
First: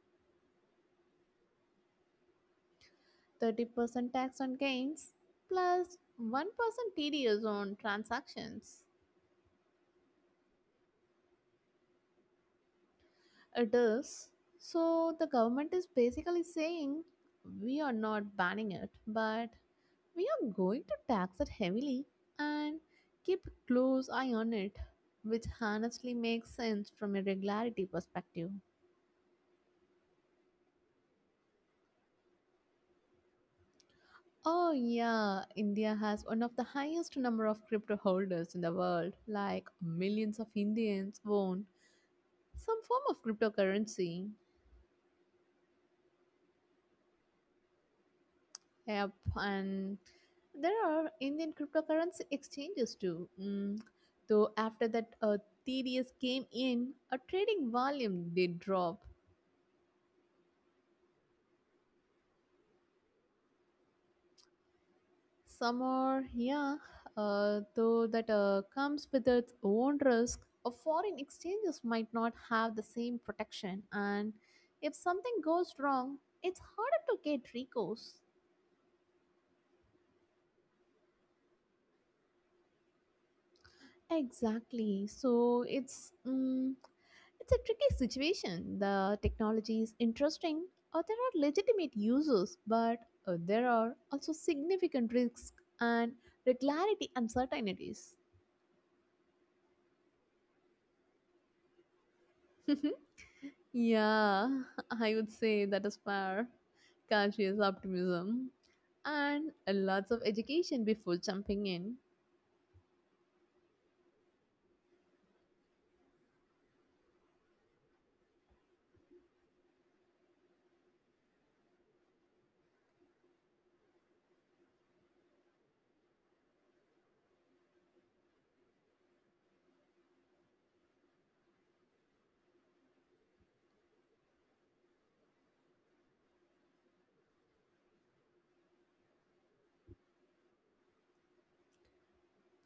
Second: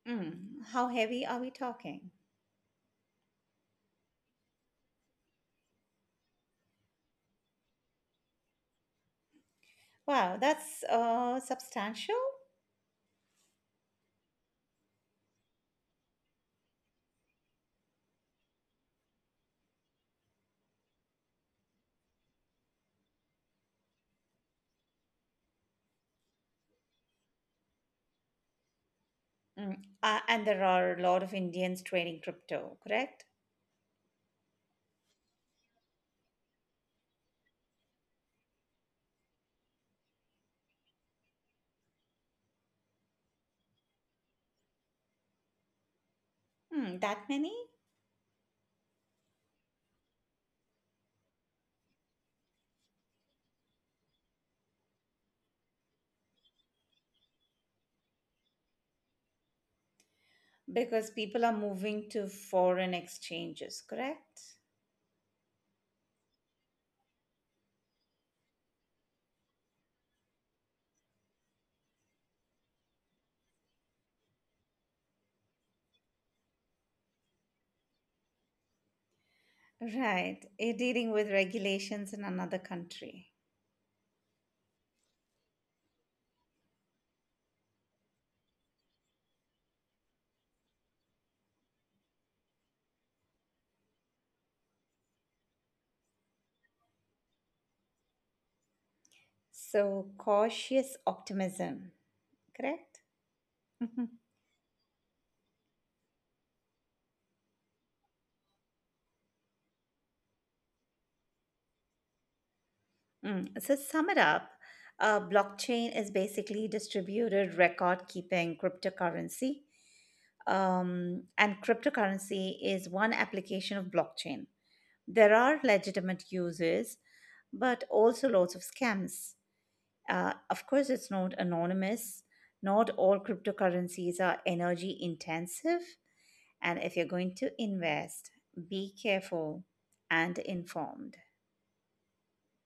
Hmm. How heavy are we talking?
30% tax on gains, 1% TDS on transactions.
Wow, that's substantial.
It is. So the government is basically saying we are not banning it, but we are going to tax it heavily and keep a close eye on it, which honestly makes sense from a regularity perspective.
Mm. And there are a lot of Indians trading crypto, correct?
Oh, yeah, India has one of the highest number of crypto holders in the world, like millions of Indians own some form of cryptocurrency.
Hmm, that many?
Yep, and there are Indian cryptocurrency exchanges too. Mm. Though after that tedious came in, a trading volume did drop.
Because people are moving to foreign exchanges, correct?
Some are, yeah, though that comes with its own risk. Foreign exchanges might not have the same protection, and if something goes wrong, it's harder to get recourse.
Right. You're dealing with regulations in another country.
Exactly. So it's a tricky situation. The technology is interesting, or there are legitimate uses, but there are also significant risks and regularity uncertainties.
So cautious optimism, correct? Mhm.
Yeah, I would say that is fair. Conscious optimism and lots of education before jumping in.
Mm. So sum it up, blockchain is basically distributed record keeping cryptocurrency. And cryptocurrency is one application of blockchain. There are legitimate uses, but also lots of scams. Of course, it's not anonymous. Not all cryptocurrencies are energy intensive. And if you're going to invest, be careful and informed.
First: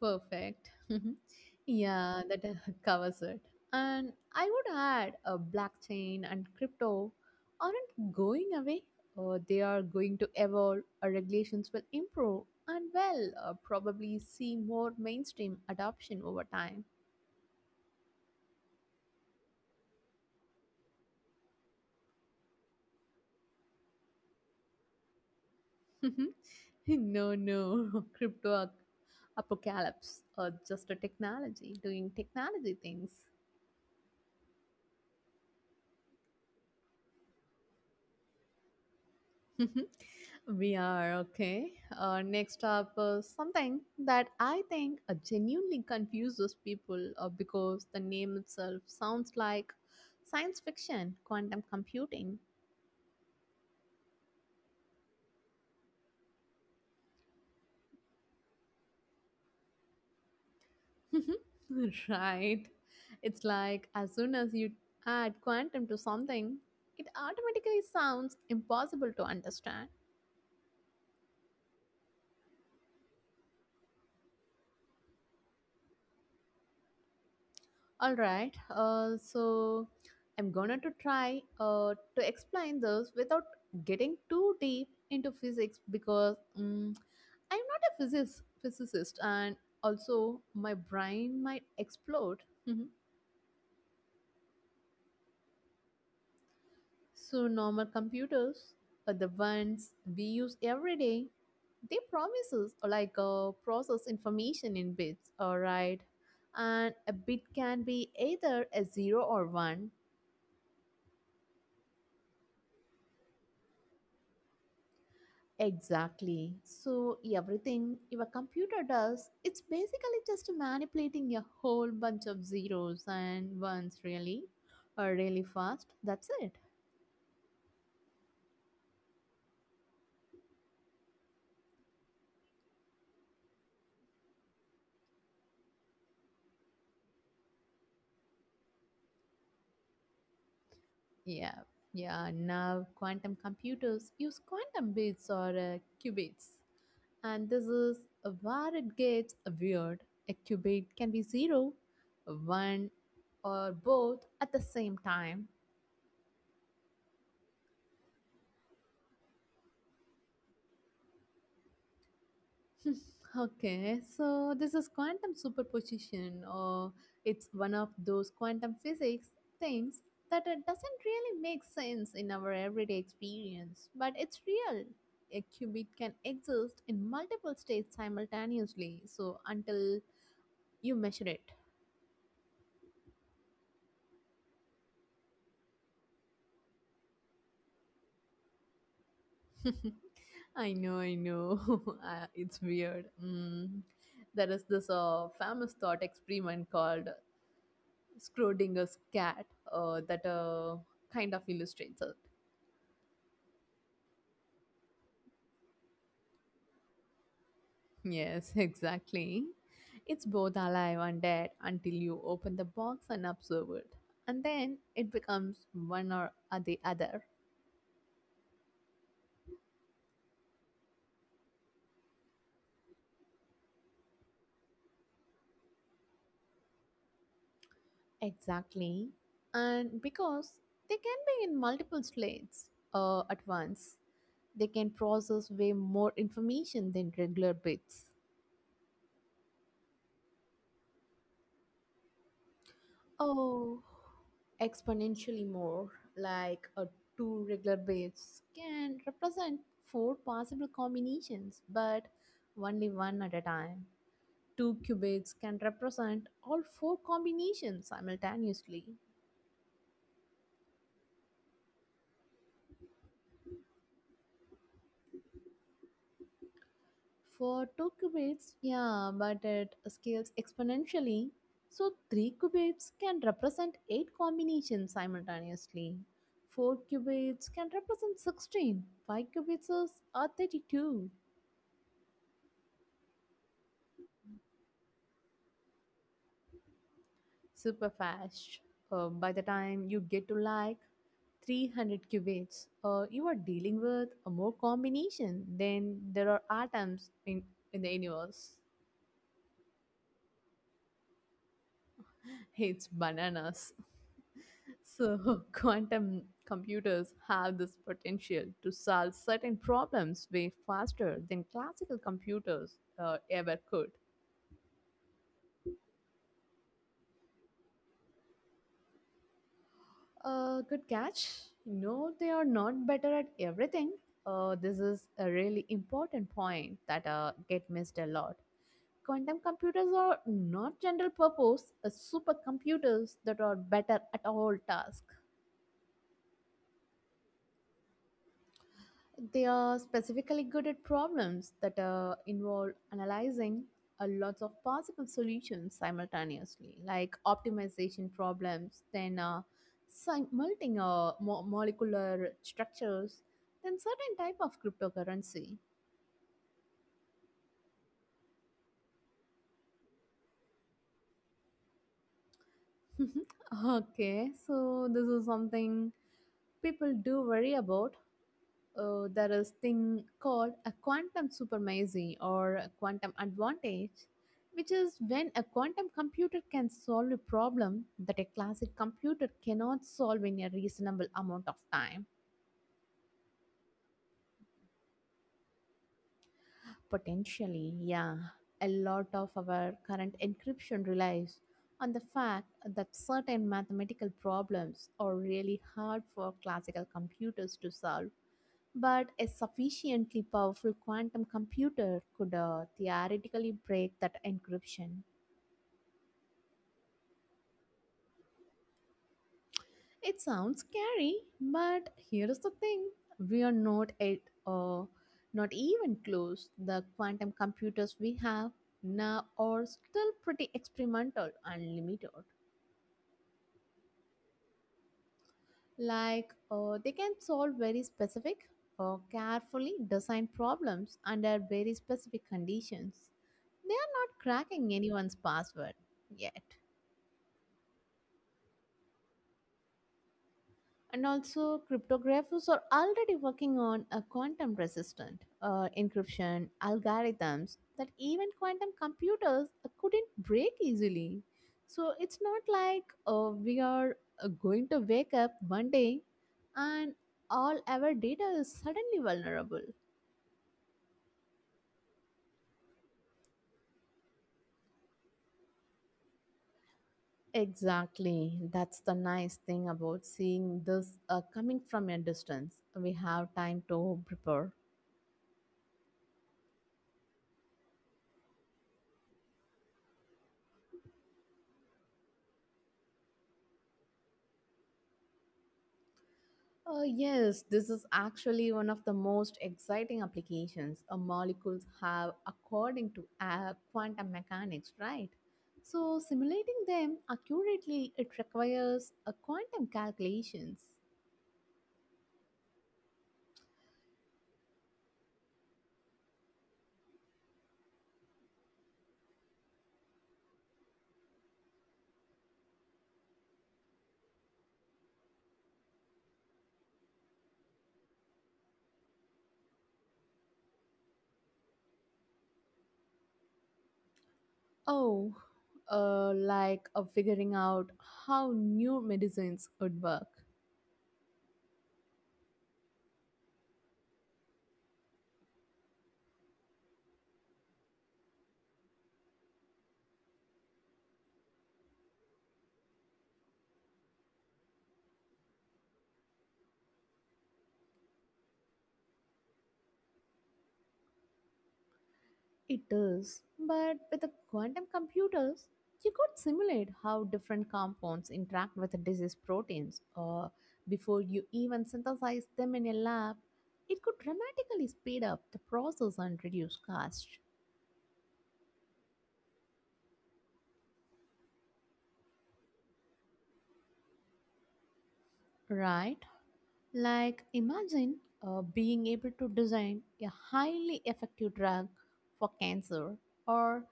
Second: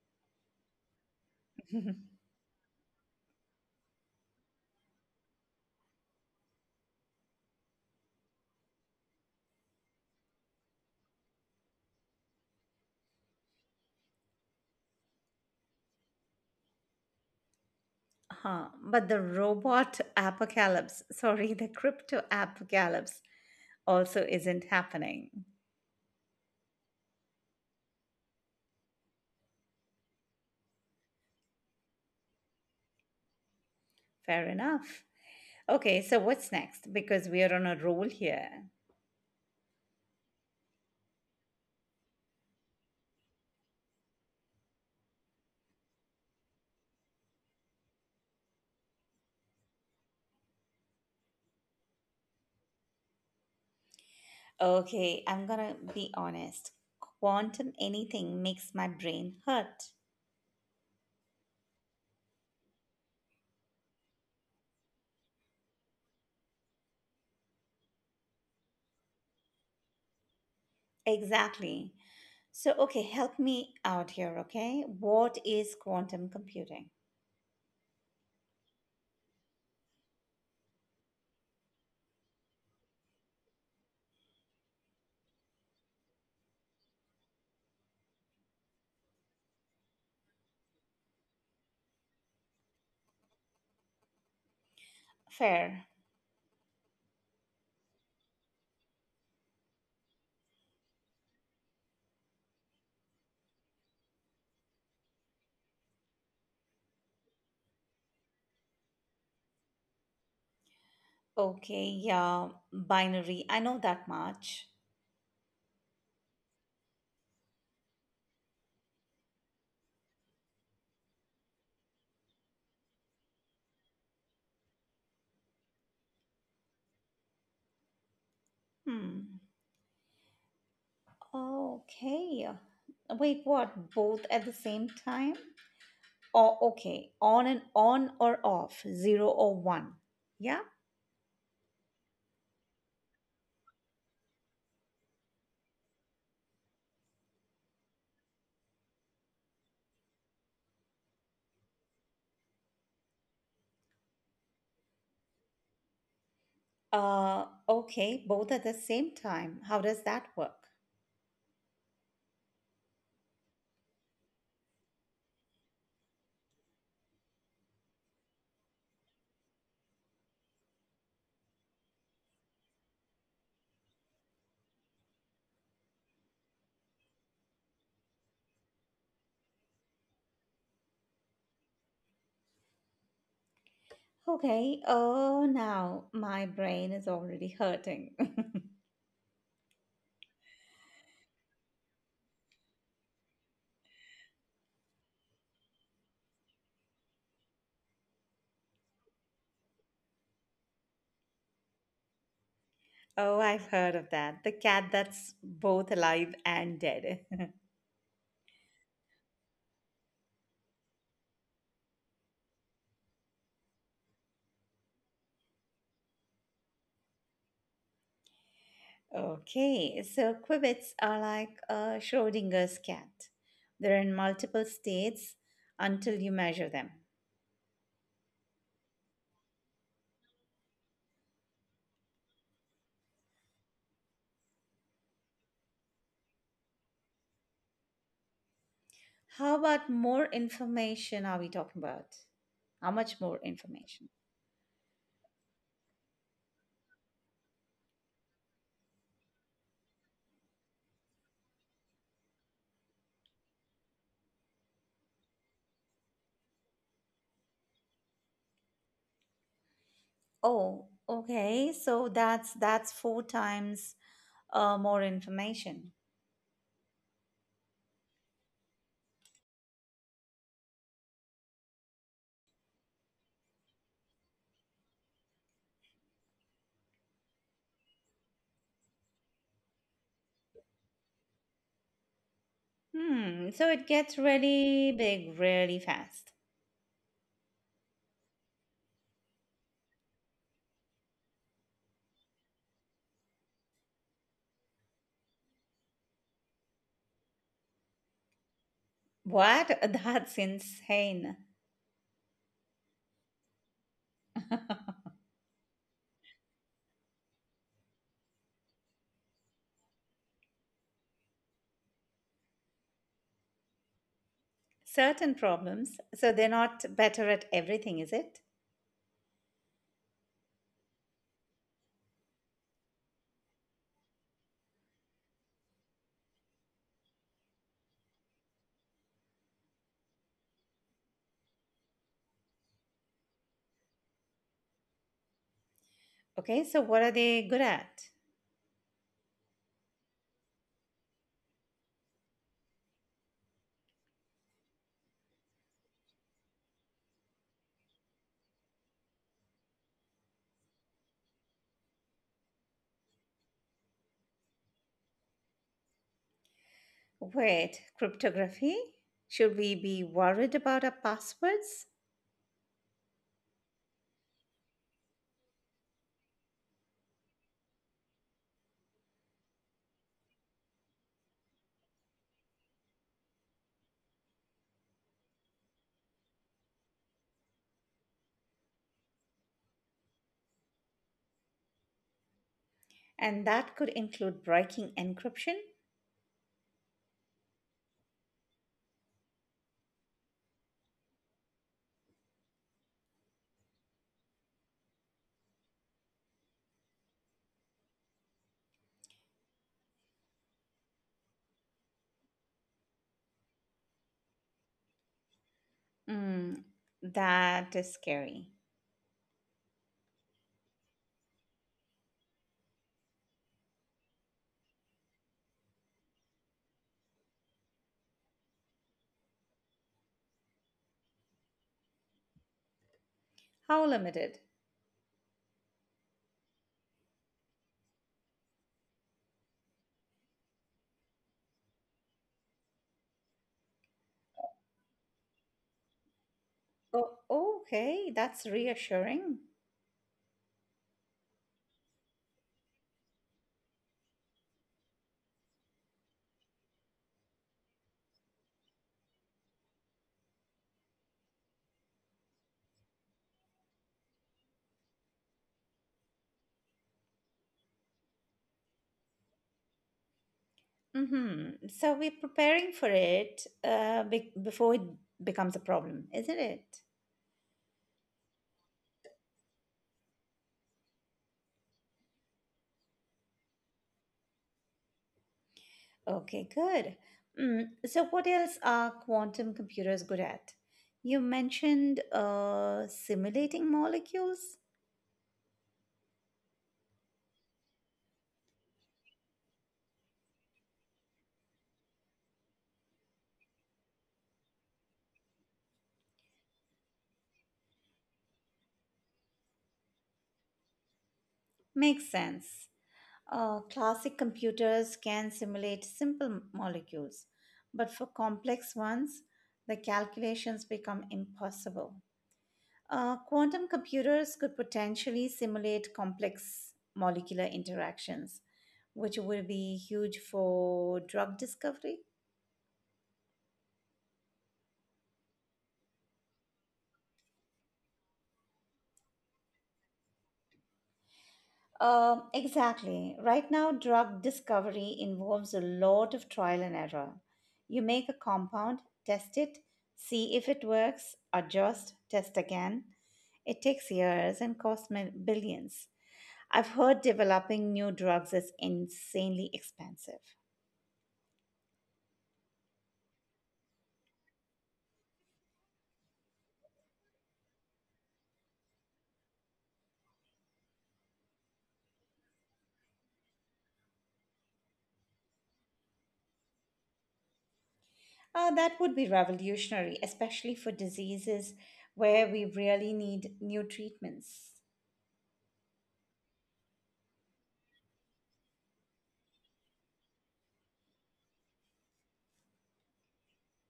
Perfect. Yeah, that covers it. And I would add a blockchain and crypto aren't going away. They are going to evolve. Our regulations will improve and probably see more mainstream adoption over time.
Huh. But the robot apocalypse, sorry, the crypto apocalypse also isn't happening.
No, no, crypto apocalypse or just a technology doing technology things.
Fair enough. Okay, so what's next? Because we are on a roll here.
We are okay. Next up, something that I think genuinely confuses people because the name itself sounds like science fiction, quantum computing.
Okay, I'm gonna be honest. Quantum anything makes my brain hurt.
Right. It's like as soon as you add quantum to something, it automatically sounds impossible to understand.
Exactly. So, okay, help me out here, okay? What is quantum computing?
All right. So I'm gonna to try to explain this without getting too deep into physics because I'm not a physicist, and also my brain might explode. Mhm.
Fair.
So normal computers, the ones we use every day, they promise us like process information in bits. All right, and a bit can be either a zero or one.
Okay, yeah, binary. I know that much.
Exactly. So everything your computer does, it's basically just manipulating a whole bunch of zeros and ones really, or really fast. That's it.
Hmm. Okay. Wait, what? Both at the same time? Oh, okay. On and on or off? Zero or one? Yeah?
Yeah. Yeah. Now quantum computers use quantum bits, or qubits, and this is where it gets weird. A qubit can be zero, one, or both at the same time.
Okay, both at the same time. How does that work?
Okay, so this is quantum superposition, or it's one of those quantum physics things that it doesn't really make sense in our everyday experience, but it's real. A qubit can exist in multiple states simultaneously, so until you measure it.
Okay. Oh, now my brain is already hurting.
I know, I know. It's weird. Mm. There is this famous thought experiment called Schrodinger's cat that kind of illustrates it.
Oh, I've heard of that. The cat that's both alive and dead.
Yes, exactly. It's both alive and dead until you open the box and observe it. And then it becomes one or the other.
Okay. So quibbits are like a Schrodinger's cat. They're in multiple states until you measure them.
Exactly. And because they can be in multiple states at once, they can process way more information than regular bits.
How about more information are we talking about? How much more
Oh,
information?
exponentially more, like a two regular waves can represent four possible combinations, but only one at a time. Two qubits can represent all four combinations simultaneously.
Oh, okay. So that's four times more information.
For two qubits, yeah, but it scales exponentially. So three qubits can represent eight combinations simultaneously. 4 qubits can represent 16. 5 qubits are 32.
Hmm, so it gets really big really fast.
Super fast. By the time you get to like 300 qubits, you are dealing with a more combination than there are atoms in the universe.
What? That's insane.
It's bananas. So, quantum computers have this potential to solve certain problems way faster than classical computers ever could.
Certain problems, so they're not better at everything, is it?
Good catch. No, they are not better at everything. This is a really important point that get missed a lot. Quantum computers are not general purpose supercomputers that are better at all tasks.
Okay, so what are they good at?
They are specifically good at problems that involve analyzing a lots of possible solutions simultaneously, like optimization problems, then multing molecular structures, then certain type of cryptocurrency.
Wait, cryptography? Should we be worried about our passwords?
Okay, so this is something people do worry about. There is thing called a quantum supremacy or a quantum advantage, which is when a quantum computer can solve a problem that a classic computer cannot solve in a reasonable amount of time.
And that could include breaking encryption?
Potentially, yeah. A lot of our current encryption relies on the fact that certain mathematical problems are really hard for classical computers to solve. But a sufficiently powerful quantum computer could theoretically break that encryption.
Hmm, that is scary.
It sounds scary, but here is the thing: we are not at uh, not even close. The quantum computers we have now are still pretty experimental and limited.
How limited?
Like they can solve very specific, carefully designed problems under very specific conditions. They are not cracking anyone's password yet.
Oh, okay, that's reassuring.
And also cryptographers are already working on a quantum resistant encryption algorithms that even quantum computers couldn't break easily, so it's not like we are going to wake up one day and all our data is suddenly vulnerable.
Mm-hmm. So we're preparing for it before it becomes a problem, isn't it?
Exactly. That's the nice thing about seeing this coming from a distance. We have time to prepare.
Okay, good. Mm. So, what else are quantum computers good at? You mentioned simulating molecules.
Yes, this is actually one of the most exciting applications. Molecules have according to quantum mechanics, right? So, simulating them accurately, it requires a quantum calculations.
Makes sense. Classic computers can simulate simple molecules, but for complex ones, the calculations become impossible. Quantum computers could potentially simulate complex molecular interactions, which will be huge for drug discovery.
Oh, like figuring out how new medicines would work.
Exactly. Right now, drug discovery involves a lot of trial and error. You make a compound, test it, see if it works, adjust, test again. It takes years and costs billions. I've heard developing new drugs is insanely expensive.
It is, but with the quantum computers, you could simulate how different compounds interact with the disease proteins, or before you even synthesize them in a lab, it could dramatically speed up the process and reduce cost.
That would be revolutionary, especially for diseases where we really need new treatments.
Right? Like, imagine being able to design a highly effective drug for cancer or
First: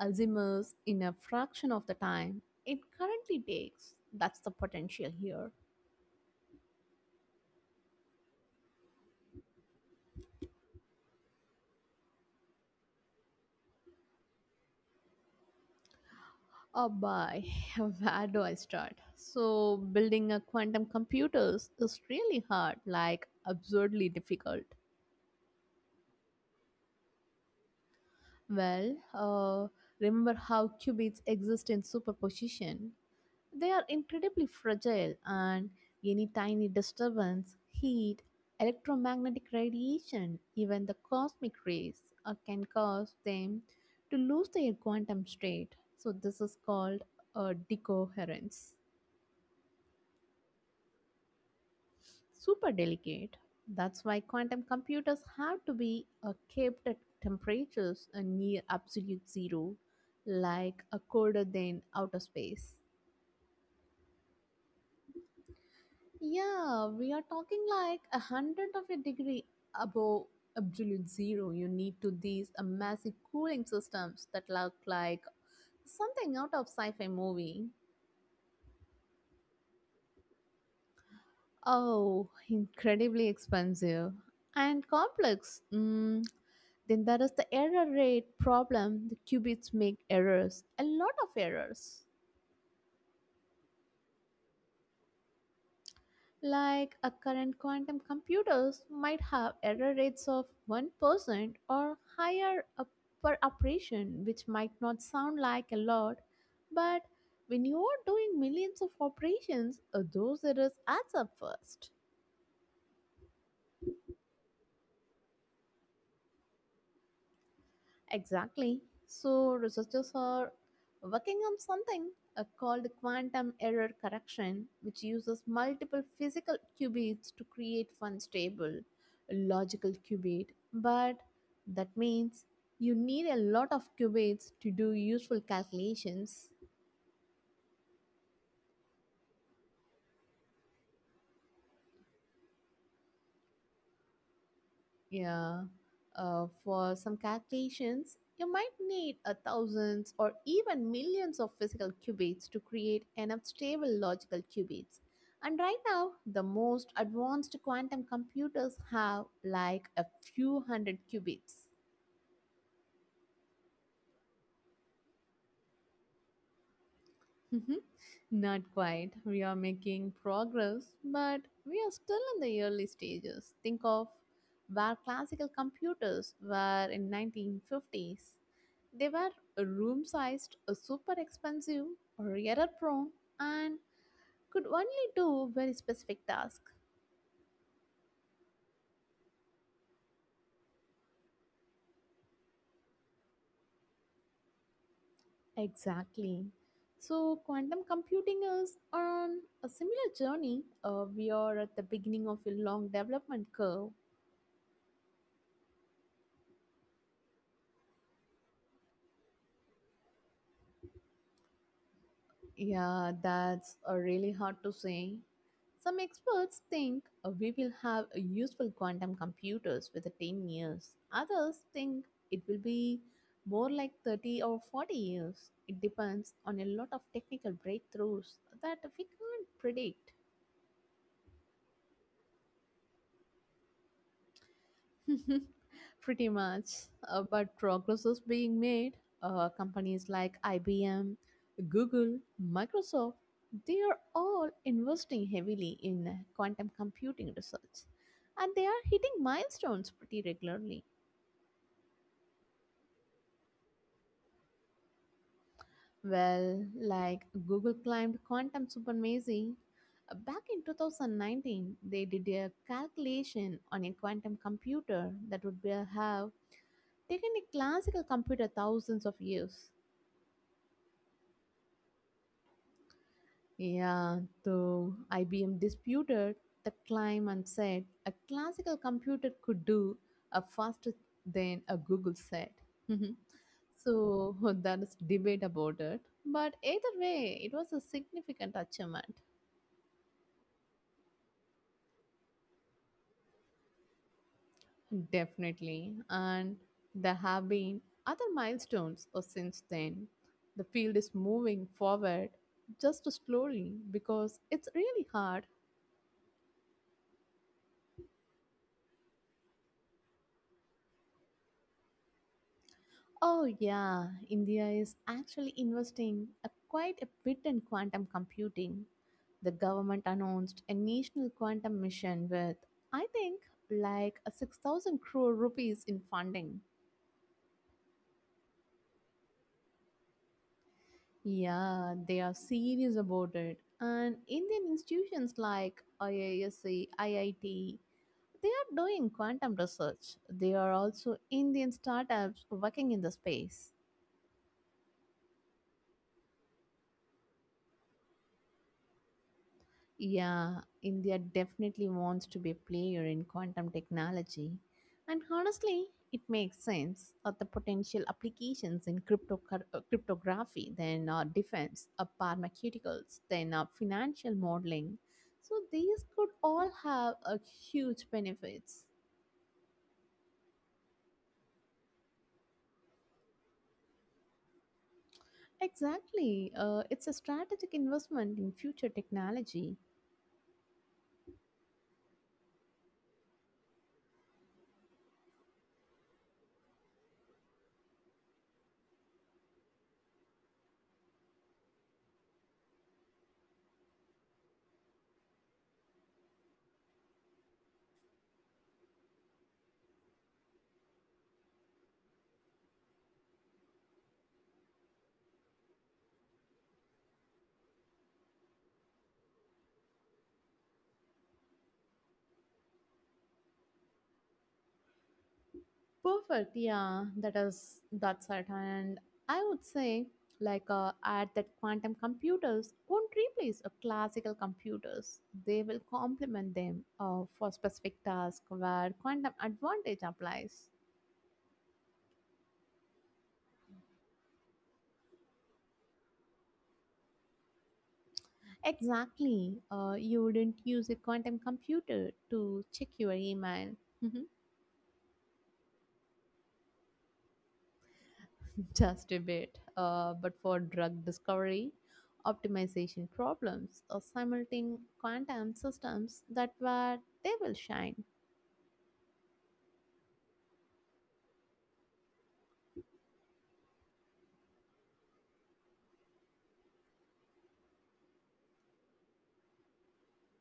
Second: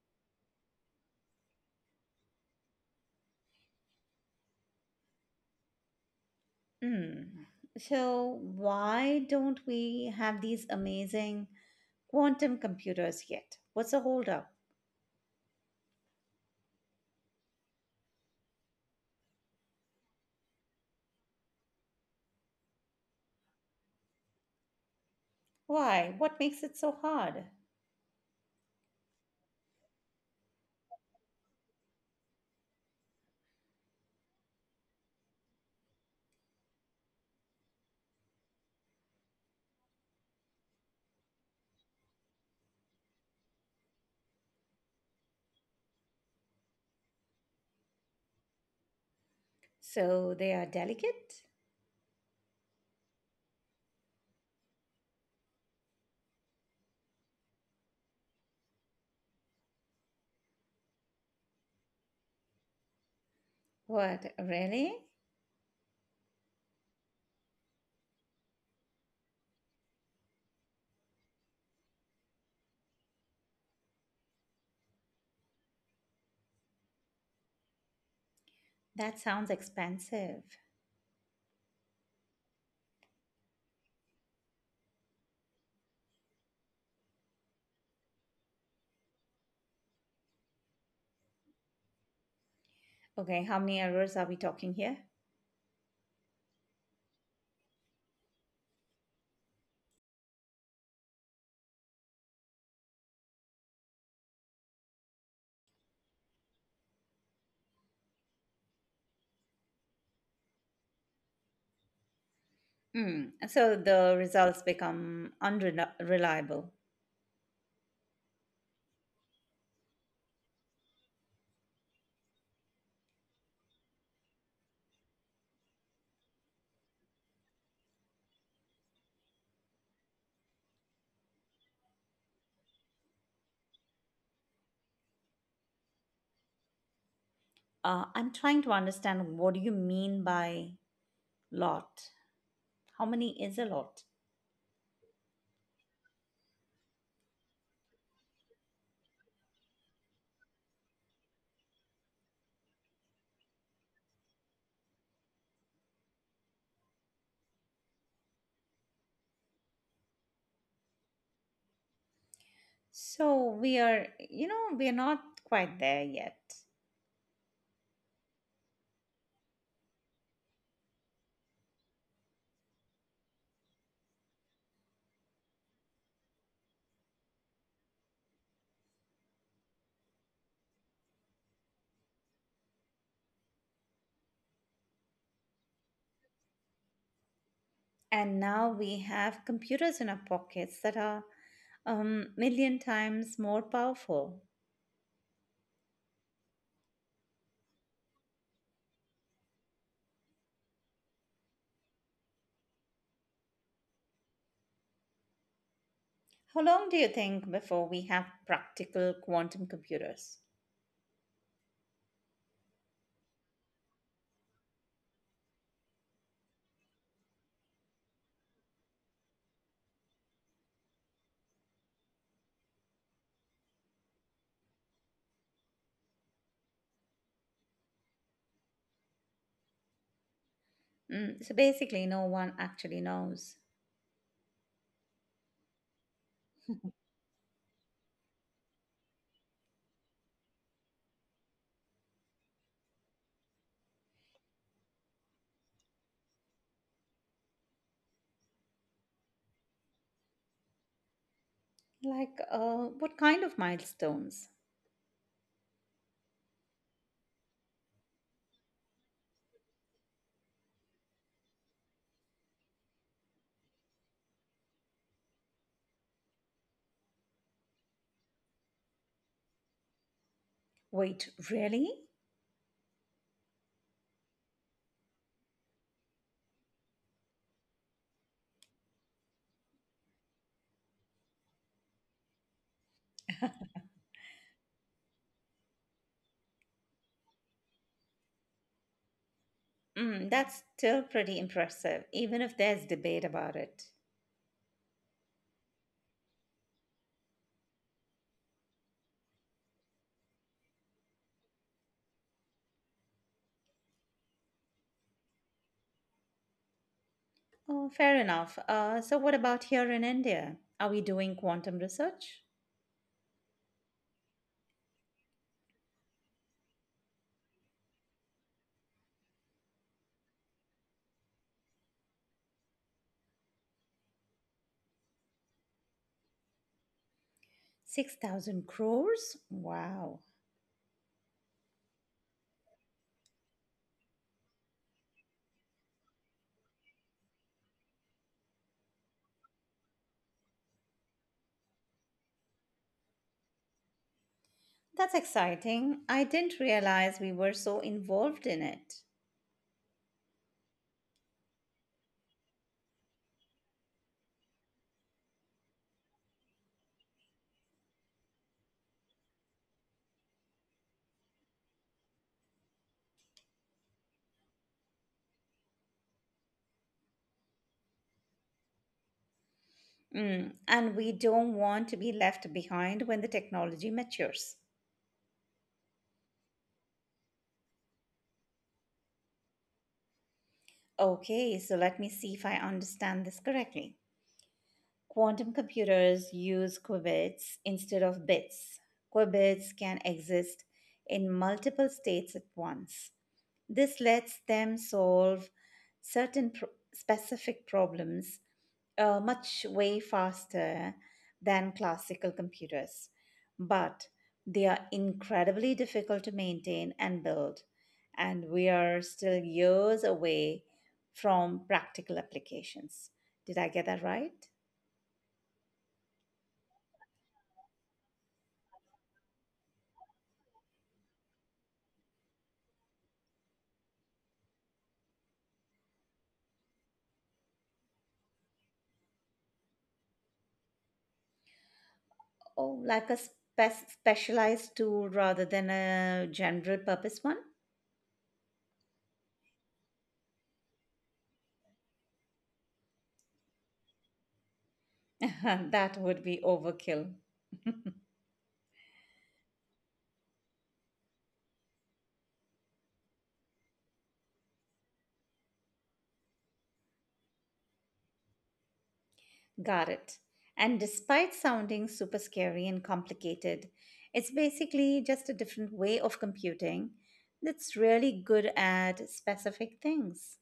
Alzheimer's in a fraction of the time it currently takes. That's the potential here.
Hmm. So, why don't we have these amazing quantum computers yet? What's the holdup?
Oh boy, where do I start? So, building a quantum computers is really hard, like absurdly difficult.
Why? What makes it so hard?
Well, remember how qubits exist in superposition? They are incredibly fragile, and any tiny disturbance, heat, electromagnetic radiation, even the cosmic rays, can cause them to lose their quantum state. So, this is called decoherence.
So, they are delicate?
Super delicate. That's why quantum computers have to be kept at temperatures near absolute zero, like a colder than outer space.
What, really?
Yeah, we are talking like a hundredth of a degree above absolute zero. You need to these massive cooling systems that look like something out of sci-fi movie.
That sounds expensive.
Oh, incredibly expensive and complex. Then that is the error rate problem. The qubits make errors, a lot of errors.
Okay, how many errors are we talking here?
Like a current quantum computers might have error rates of 1% or higher per operation, which might not sound like a lot, but when you are doing millions of operations, those errors adds up first.
Hmm. So, the results become unreliable.
Exactly. So, researchers are working on something called quantum error correction, which uses multiple physical qubits to create one stable logical qubit. But that means you need a lot of qubits to do useful calculations.
I'm trying to understand what do you mean by lot? How many is a lot?
Yeah. For some calculations, you might need a thousands or even millions of physical qubits to create enough stable logical qubits. And right now, the most advanced quantum computers have like a few hundred qubits.
So we are, we are not quite there yet.
Not quite. We are making progress, but we are still in the early stages. Think of where classical computers were in 1950s. They were room sized, super expensive, error prone, and could only do very specific tasks.
And now we have computers in our pockets that are million times more powerful.
Exactly. So, quantum computing is on a similar journey. We are at the beginning of a long development curve.
How long do you think before we have practical quantum computers?
Yeah, that's really hard to say. Some experts think we will have useful quantum computers within 10 years. Others think it will be more like 30 or 40 years. It depends on a lot of technical breakthroughs that we can't predict.
Mm, so basically, no one actually knows.
Pretty much. But progress is being made. Companies like IBM, Google, Microsoft, they are all investing heavily in quantum computing research. And they are hitting milestones pretty regularly.
Like, what kind of milestones?
Well, like Google climbed quantum supremacy. Back in 2019, they did a calculation on a quantum computer that would have taken a classical computer thousands of years.
Wait, really?
Yeah, though IBM disputed the claim and said a classical computer could do a faster than a Google said. So that is debate about it. But either way, it was a significant achievement.
Mm, that's still pretty impressive, even if there's debate about it.
Definitely. And there have been other milestones since then. The field is moving forward just slowly because it's really hard.
Oh, fair enough. So, what about here in India? Are we doing quantum research?
Oh, yeah, India is actually investing quite a bit in quantum computing. The government announced a national quantum mission with, I think, like a 6,000 crore rupees in funding.
6,000 crores? Wow.
Yeah, they are serious about it. And Indian institutions like IISc, IIT, they are doing quantum research. There are also Indian startups working in the space.
That's exciting. I didn't realize we were so involved in it.
Yeah, India definitely wants to be a player in quantum technology. And honestly, it makes sense of the potential applications in cryptography, then defense, pharmaceuticals, then financial modeling. So these could all have a huge benefits.
Mm, and we don't want to be left behind when the technology matures.
Exactly. It's a strategic investment in future technology.
Okay, so let me see if I understand this correctly. Quantum computers use qubits instead of bits. Qubits can exist in multiple states at once. This lets them solve certain pro- specific problems much way faster than classical computers, but they are incredibly difficult to maintain and build, and we are still years away from practical applications. Did I get that right?
Perfect. Yeah, that's it. And I would say, like, add that quantum computers won't replace a classical computers. They will complement them for specific tasks where quantum advantage applies.
Oh, like a specialized tool rather than a general purpose one?
Exactly. You wouldn't use a quantum computer to check your email.
That would be overkill.
Just a bit. But for drug discovery, optimization problems, or simultaneous quantum systems, that where they will shine.
Got it. And despite sounding super scary and complicated, it's basically just a different way of computing that's really good at specific things.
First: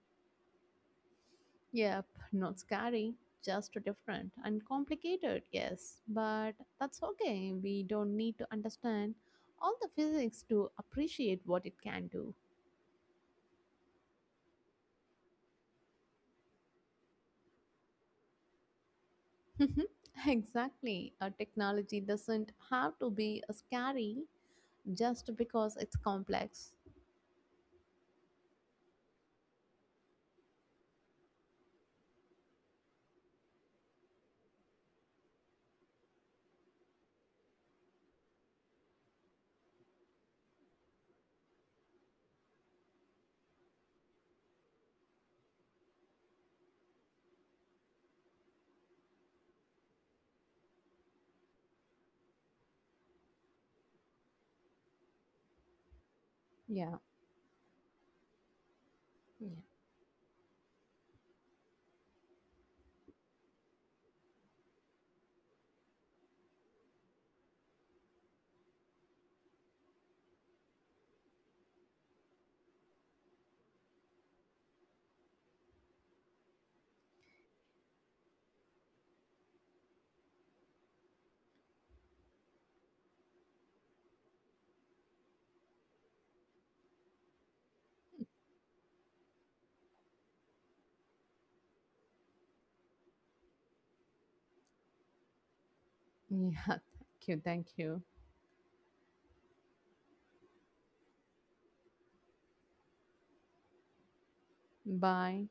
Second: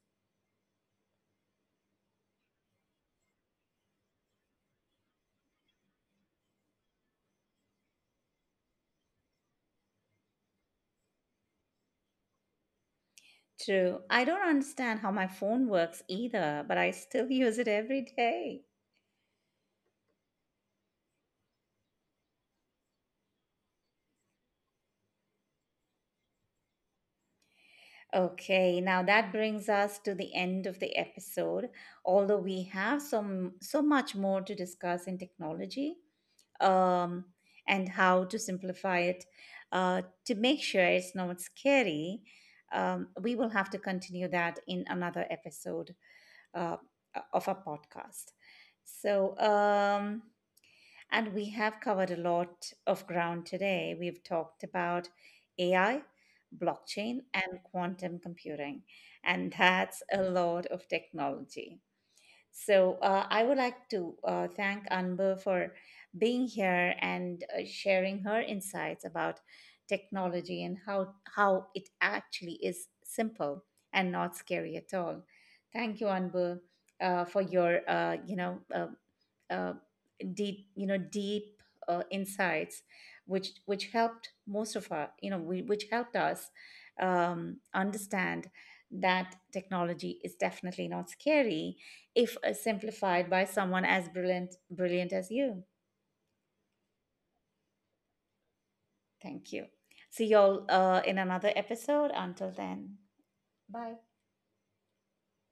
Yep, not scary, just different and complicated, yes. But that's okay. We don't need to understand all the physics to appreciate what it can do.
True. I don't understand how my phone works either, but I still use it every day.
Exactly. A technology doesn't have to be a scary just because it's complex.
Okay, now that brings us to the end of the episode. Although we have some so much more to discuss in technology, um, and how to simplify it, to make sure it's not scary, we will have to continue that in another episode uh, of our podcast. So. And we have covered a lot of ground today. We've talked about AI,
Yeah.
blockchain, and quantum computing.
Yeah.
And that's a lot of technology. So I would like to thank Anbu for being here and sharing her insights about technology and how it actually is simple and not scary at all. Thank you, Anbu, for your uh, deep deep insights which helped most of our which helped us understand that technology is definitely not scary if simplified by someone as brilliant as you.
Yeah, thank you. Thank you.
Thank you. See y'all in another episode. Until then, bye.
Bye.